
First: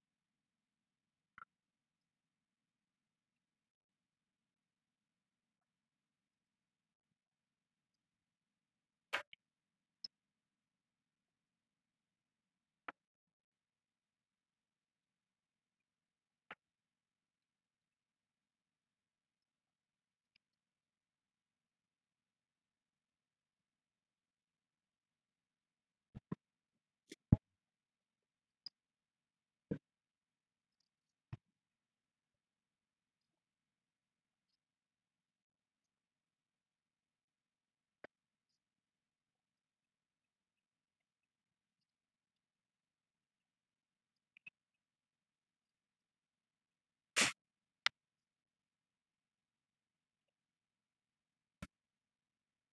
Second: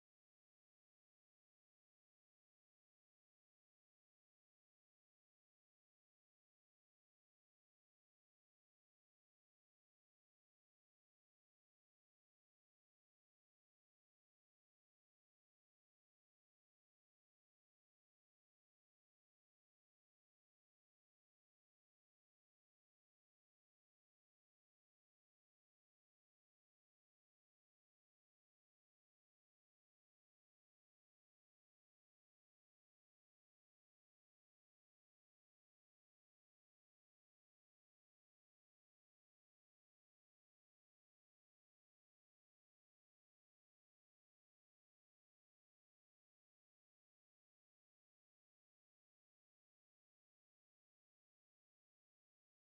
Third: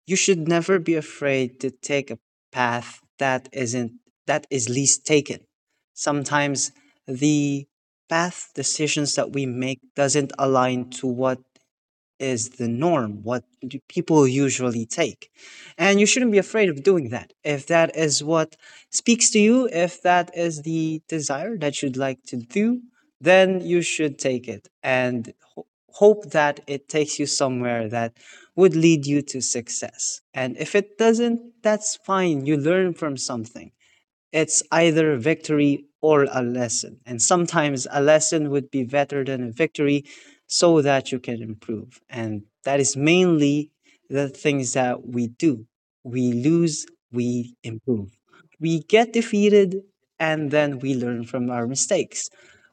[SPEAKER 2] you should never be afraid to take a path that isn't that is least taken. Sometimes the path decisions that we make doesn't align to what is the norm, what do people usually take. And you shouldn't be afraid of doing that. If that is what speaks to you, if that is the desire that you'd like to do, then you should take it and hope that it takes you somewhere that would lead you to success. And if it doesn't, that's fine. You learn from something. It's either a victory or a lesson. And sometimes a lesson would be better than a victory, so that you can improve. And that is mainly the things that we do. We lose, we improve. We get defeated, and then we learn from our mistakes.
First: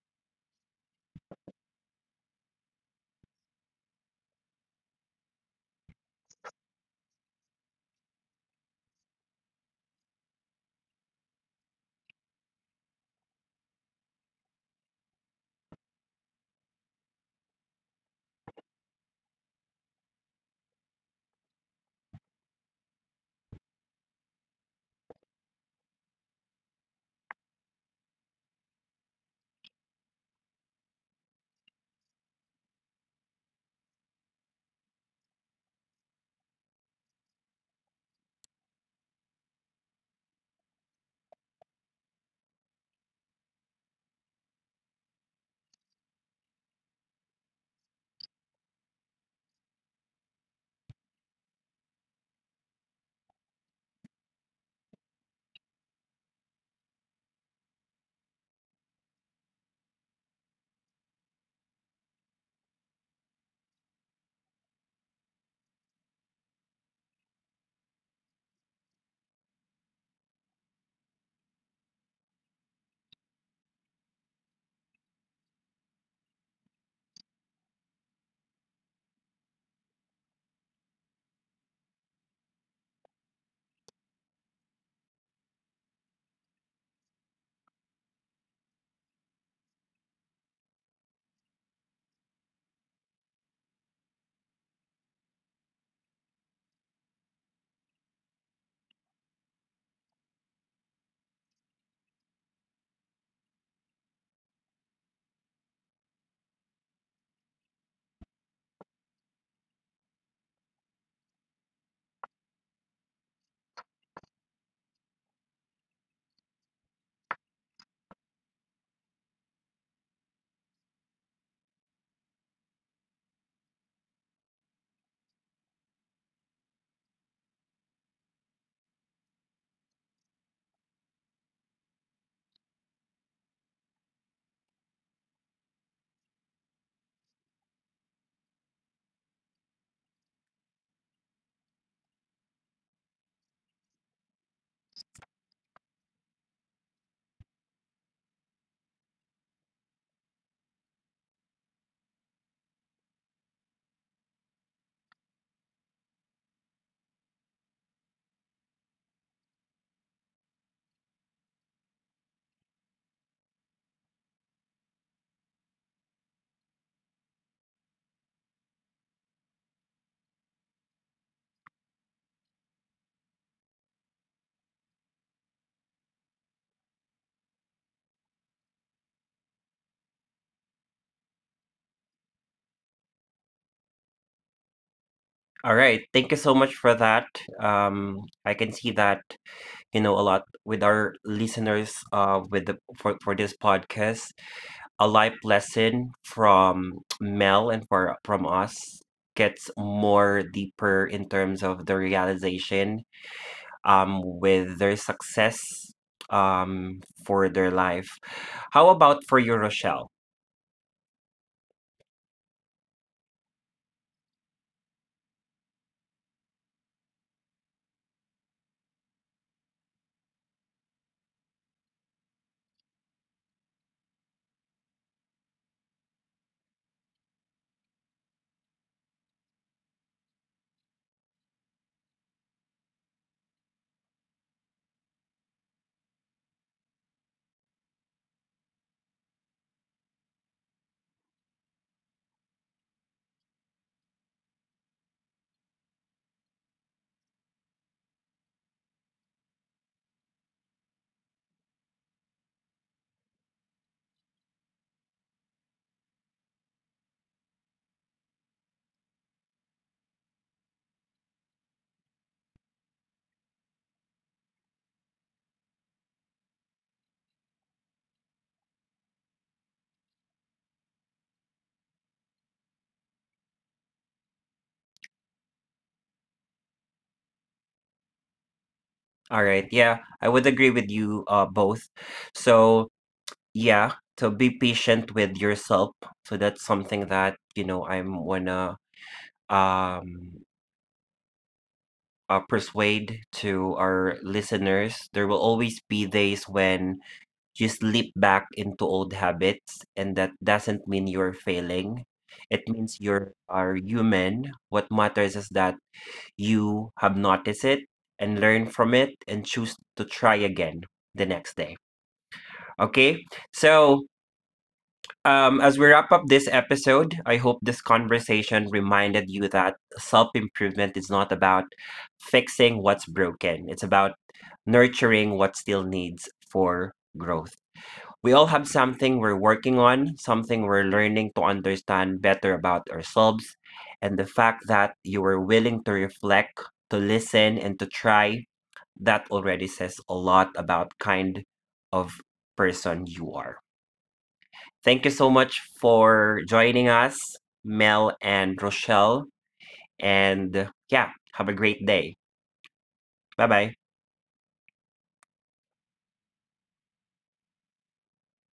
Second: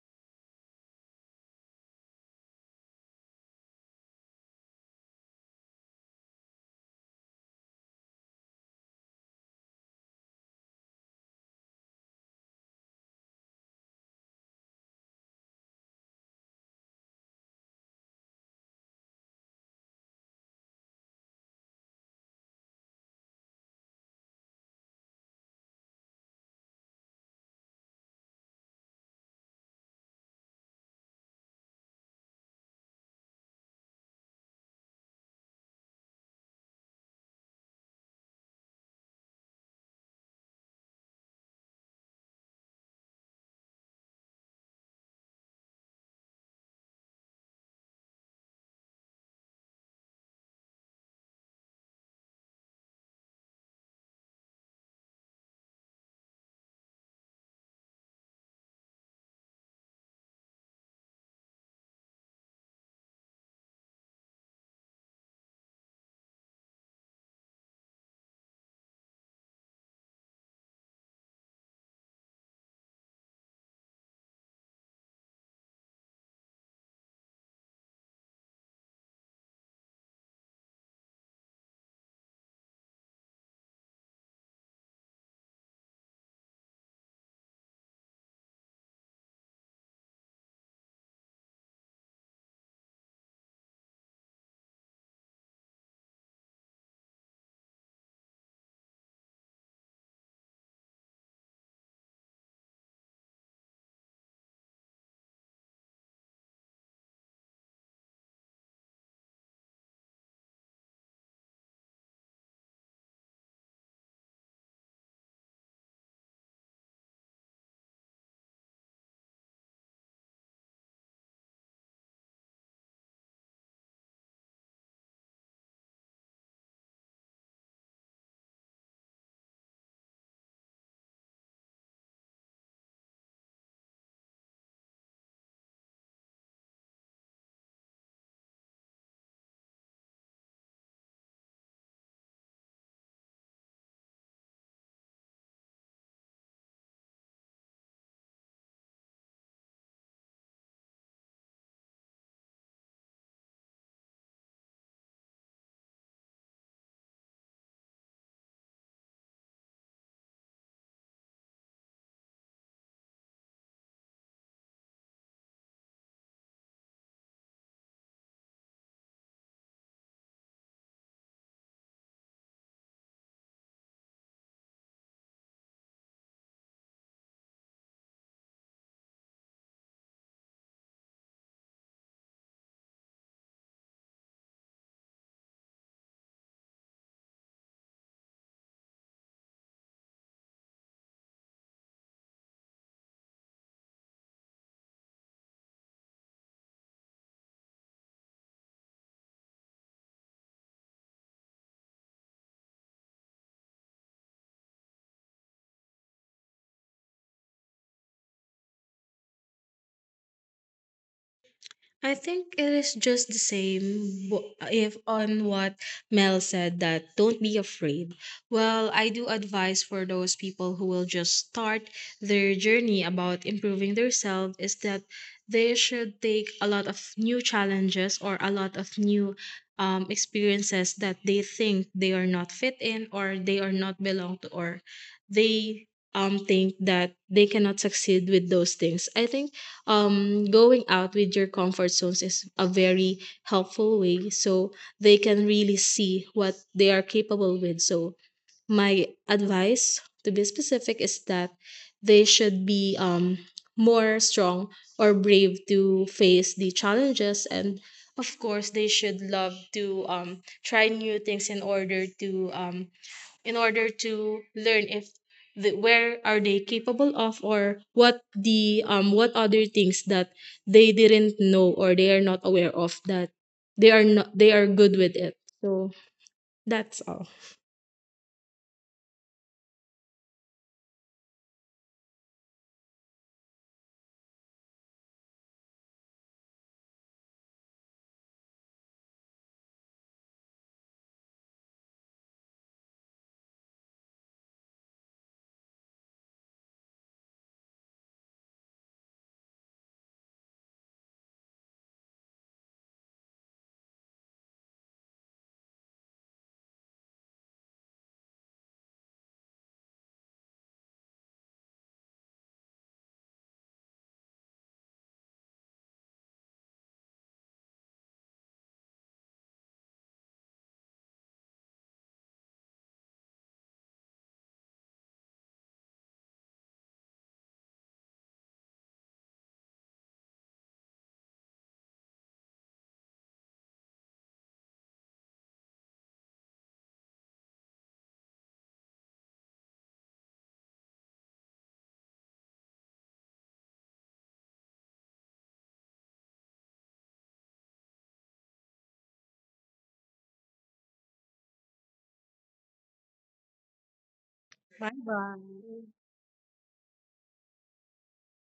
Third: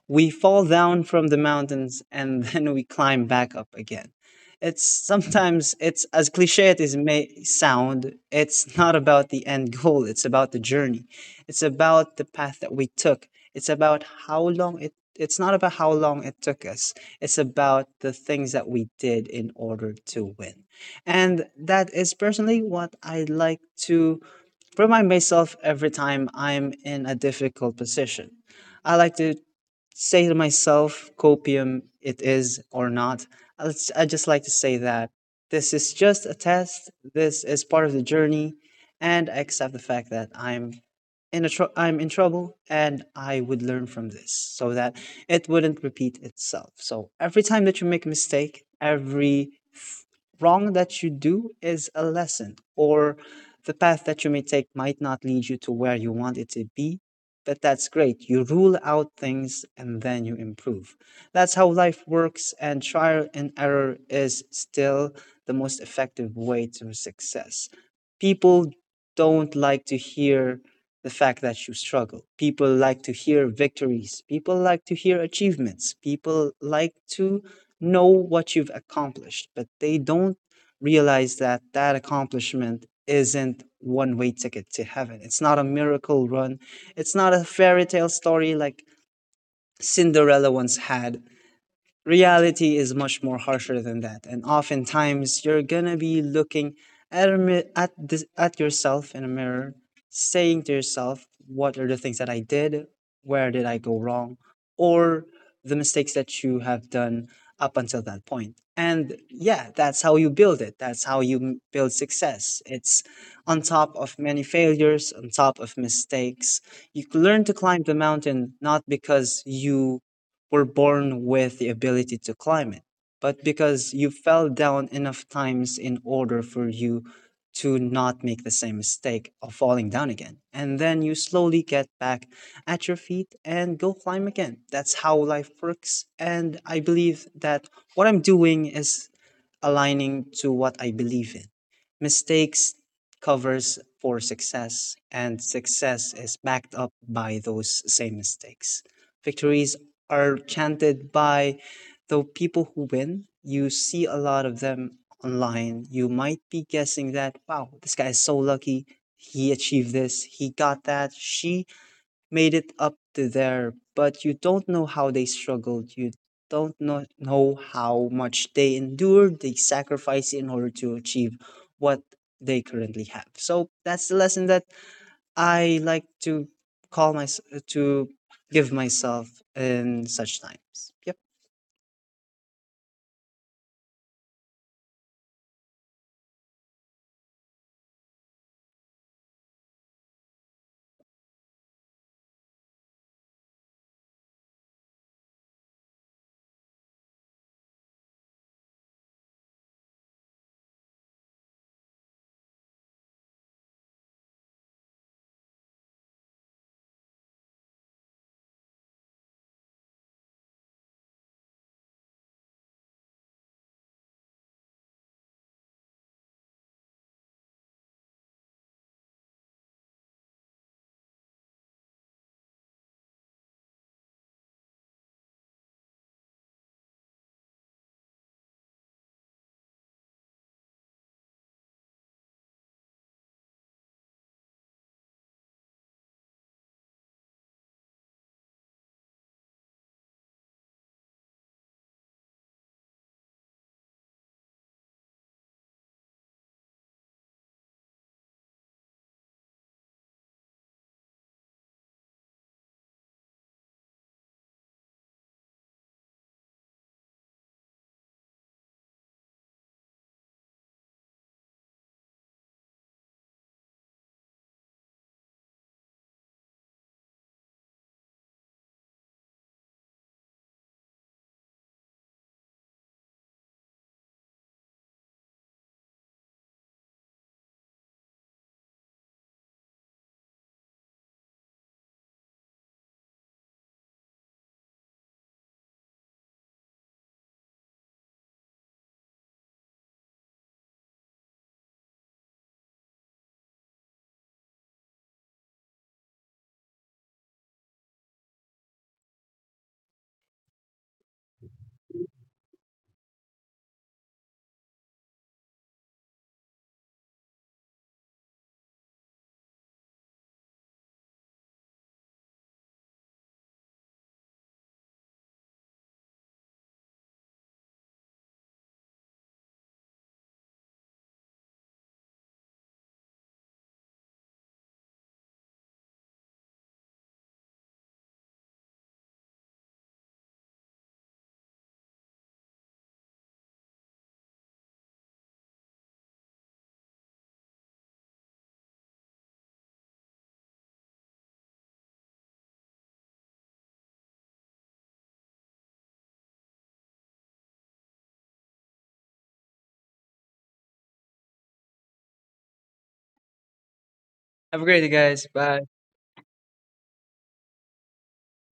[SPEAKER 2] We fall down from the mountains and then we climb back up again. It's sometimes, it's as cliche it is may sound, it's not about the end goal, it's about the journey, it's about the path that we took. It's about how long it it's not about how long it took us. It's about the things that we did in order to win. And that is personally what I like to remind myself every time I'm in a difficult position. I like to say to myself, copium, it is or not. I just like to say that this is just a test, this is part of the journey, and I accept the fact that I'm in a I'm in trouble, and I would learn from this so that it wouldn't repeat itself. So every time that you make a mistake, every wrong that you do is a lesson, or the path that you may take might not lead you to where you want it to be, but that's great. You rule out things and then you improve. That's how life works, and trial and error is still the most effective way to success. People don't like to hear the fact that you struggle. People like to hear victories. People like to hear achievements. People like to know what you've accomplished, but they don't realize that that accomplishment isn't one way ticket to heaven. It's not a miracle run. It's not a fairy tale story like Cinderella once had. Reality is much more harsher than that, and oftentimes you're gonna be looking at a at yourself in a mirror, saying to yourself, what are the things that I did, where did I go wrong, or the mistakes that you have done up until that point. And, yeah, that's how you build it, that's how you build success. It's on top of many failures, on top of mistakes. You learn to climb the mountain not because you were born with the ability to climb it, but because you fell down enough times in order for you to not make the same mistake of falling down again. And then you slowly get back at your feet and go climb again. That's how life works. And I believe that what I'm doing is aligning to what I believe in. Mistakes covers for success, and success is backed up by those same mistakes. Victories are chanted by the people who win. You see a lot of them online. You might be guessing that, wow, this guy is so lucky. He achieved this, he got that, she made it up to there. But you don't know how they struggled. You don't know how much they endured, they sacrificed in order to achieve what they currently have. So that's the lesson that I like to call my to give myself in such times. Yep.
[SPEAKER 1] All right. Thank you so much for that. I can see that you know a lot with our listeners. With the for this podcast, a life lesson from Mel and for from us gets more deeper in terms of the realization with their success um for their life. How about for you, Rochelle?
[SPEAKER 3] I think it is just the same if on what Mel said, that don't be afraid. Well, I do advise for those people who will just start their journey about improving themselves is that they should take a lot of new challenges or a lot of new, experiences that they think they are not fit in, or they are not belong to, or they think that they cannot succeed with those things. I think going out with your comfort zones is a very helpful way, so they can really see what they are capable with. So my advice to be specific is that they should be more strong or brave to face the challenges, and of course they should love to try new things in order to learn if the, where are they capable of, or what the what other things that they didn't know or they are not aware of, that they are not they are good with it. So that's all.
[SPEAKER 1] All right. Yeah, I would agree with you both. So, yeah, to be patient with yourself. So that's something that, you know, I'm wanna um persuade to our listeners. There will always be days when you slip back into old habits, and that doesn't mean you're failing. It means you're are human. What matters is that you have noticed it and learn from it and choose to try again the next day. Okay? So as we wrap up this episode, I hope this conversation reminded you that self improvement is not about fixing what's broken, it's about nurturing what still needs for growth. We all have something we're working on, something we're learning to understand better about ourselves. And the fact that you were willing to reflect, to listen, and to try, that already says a lot about kind of person you are. Thank you so much for joining us, Mel and Rochelle. And yeah, have a great day. Bye bye.
[SPEAKER 2] Have a great day,
[SPEAKER 3] Bye
[SPEAKER 2] guys. Bye.
[SPEAKER 3] bye.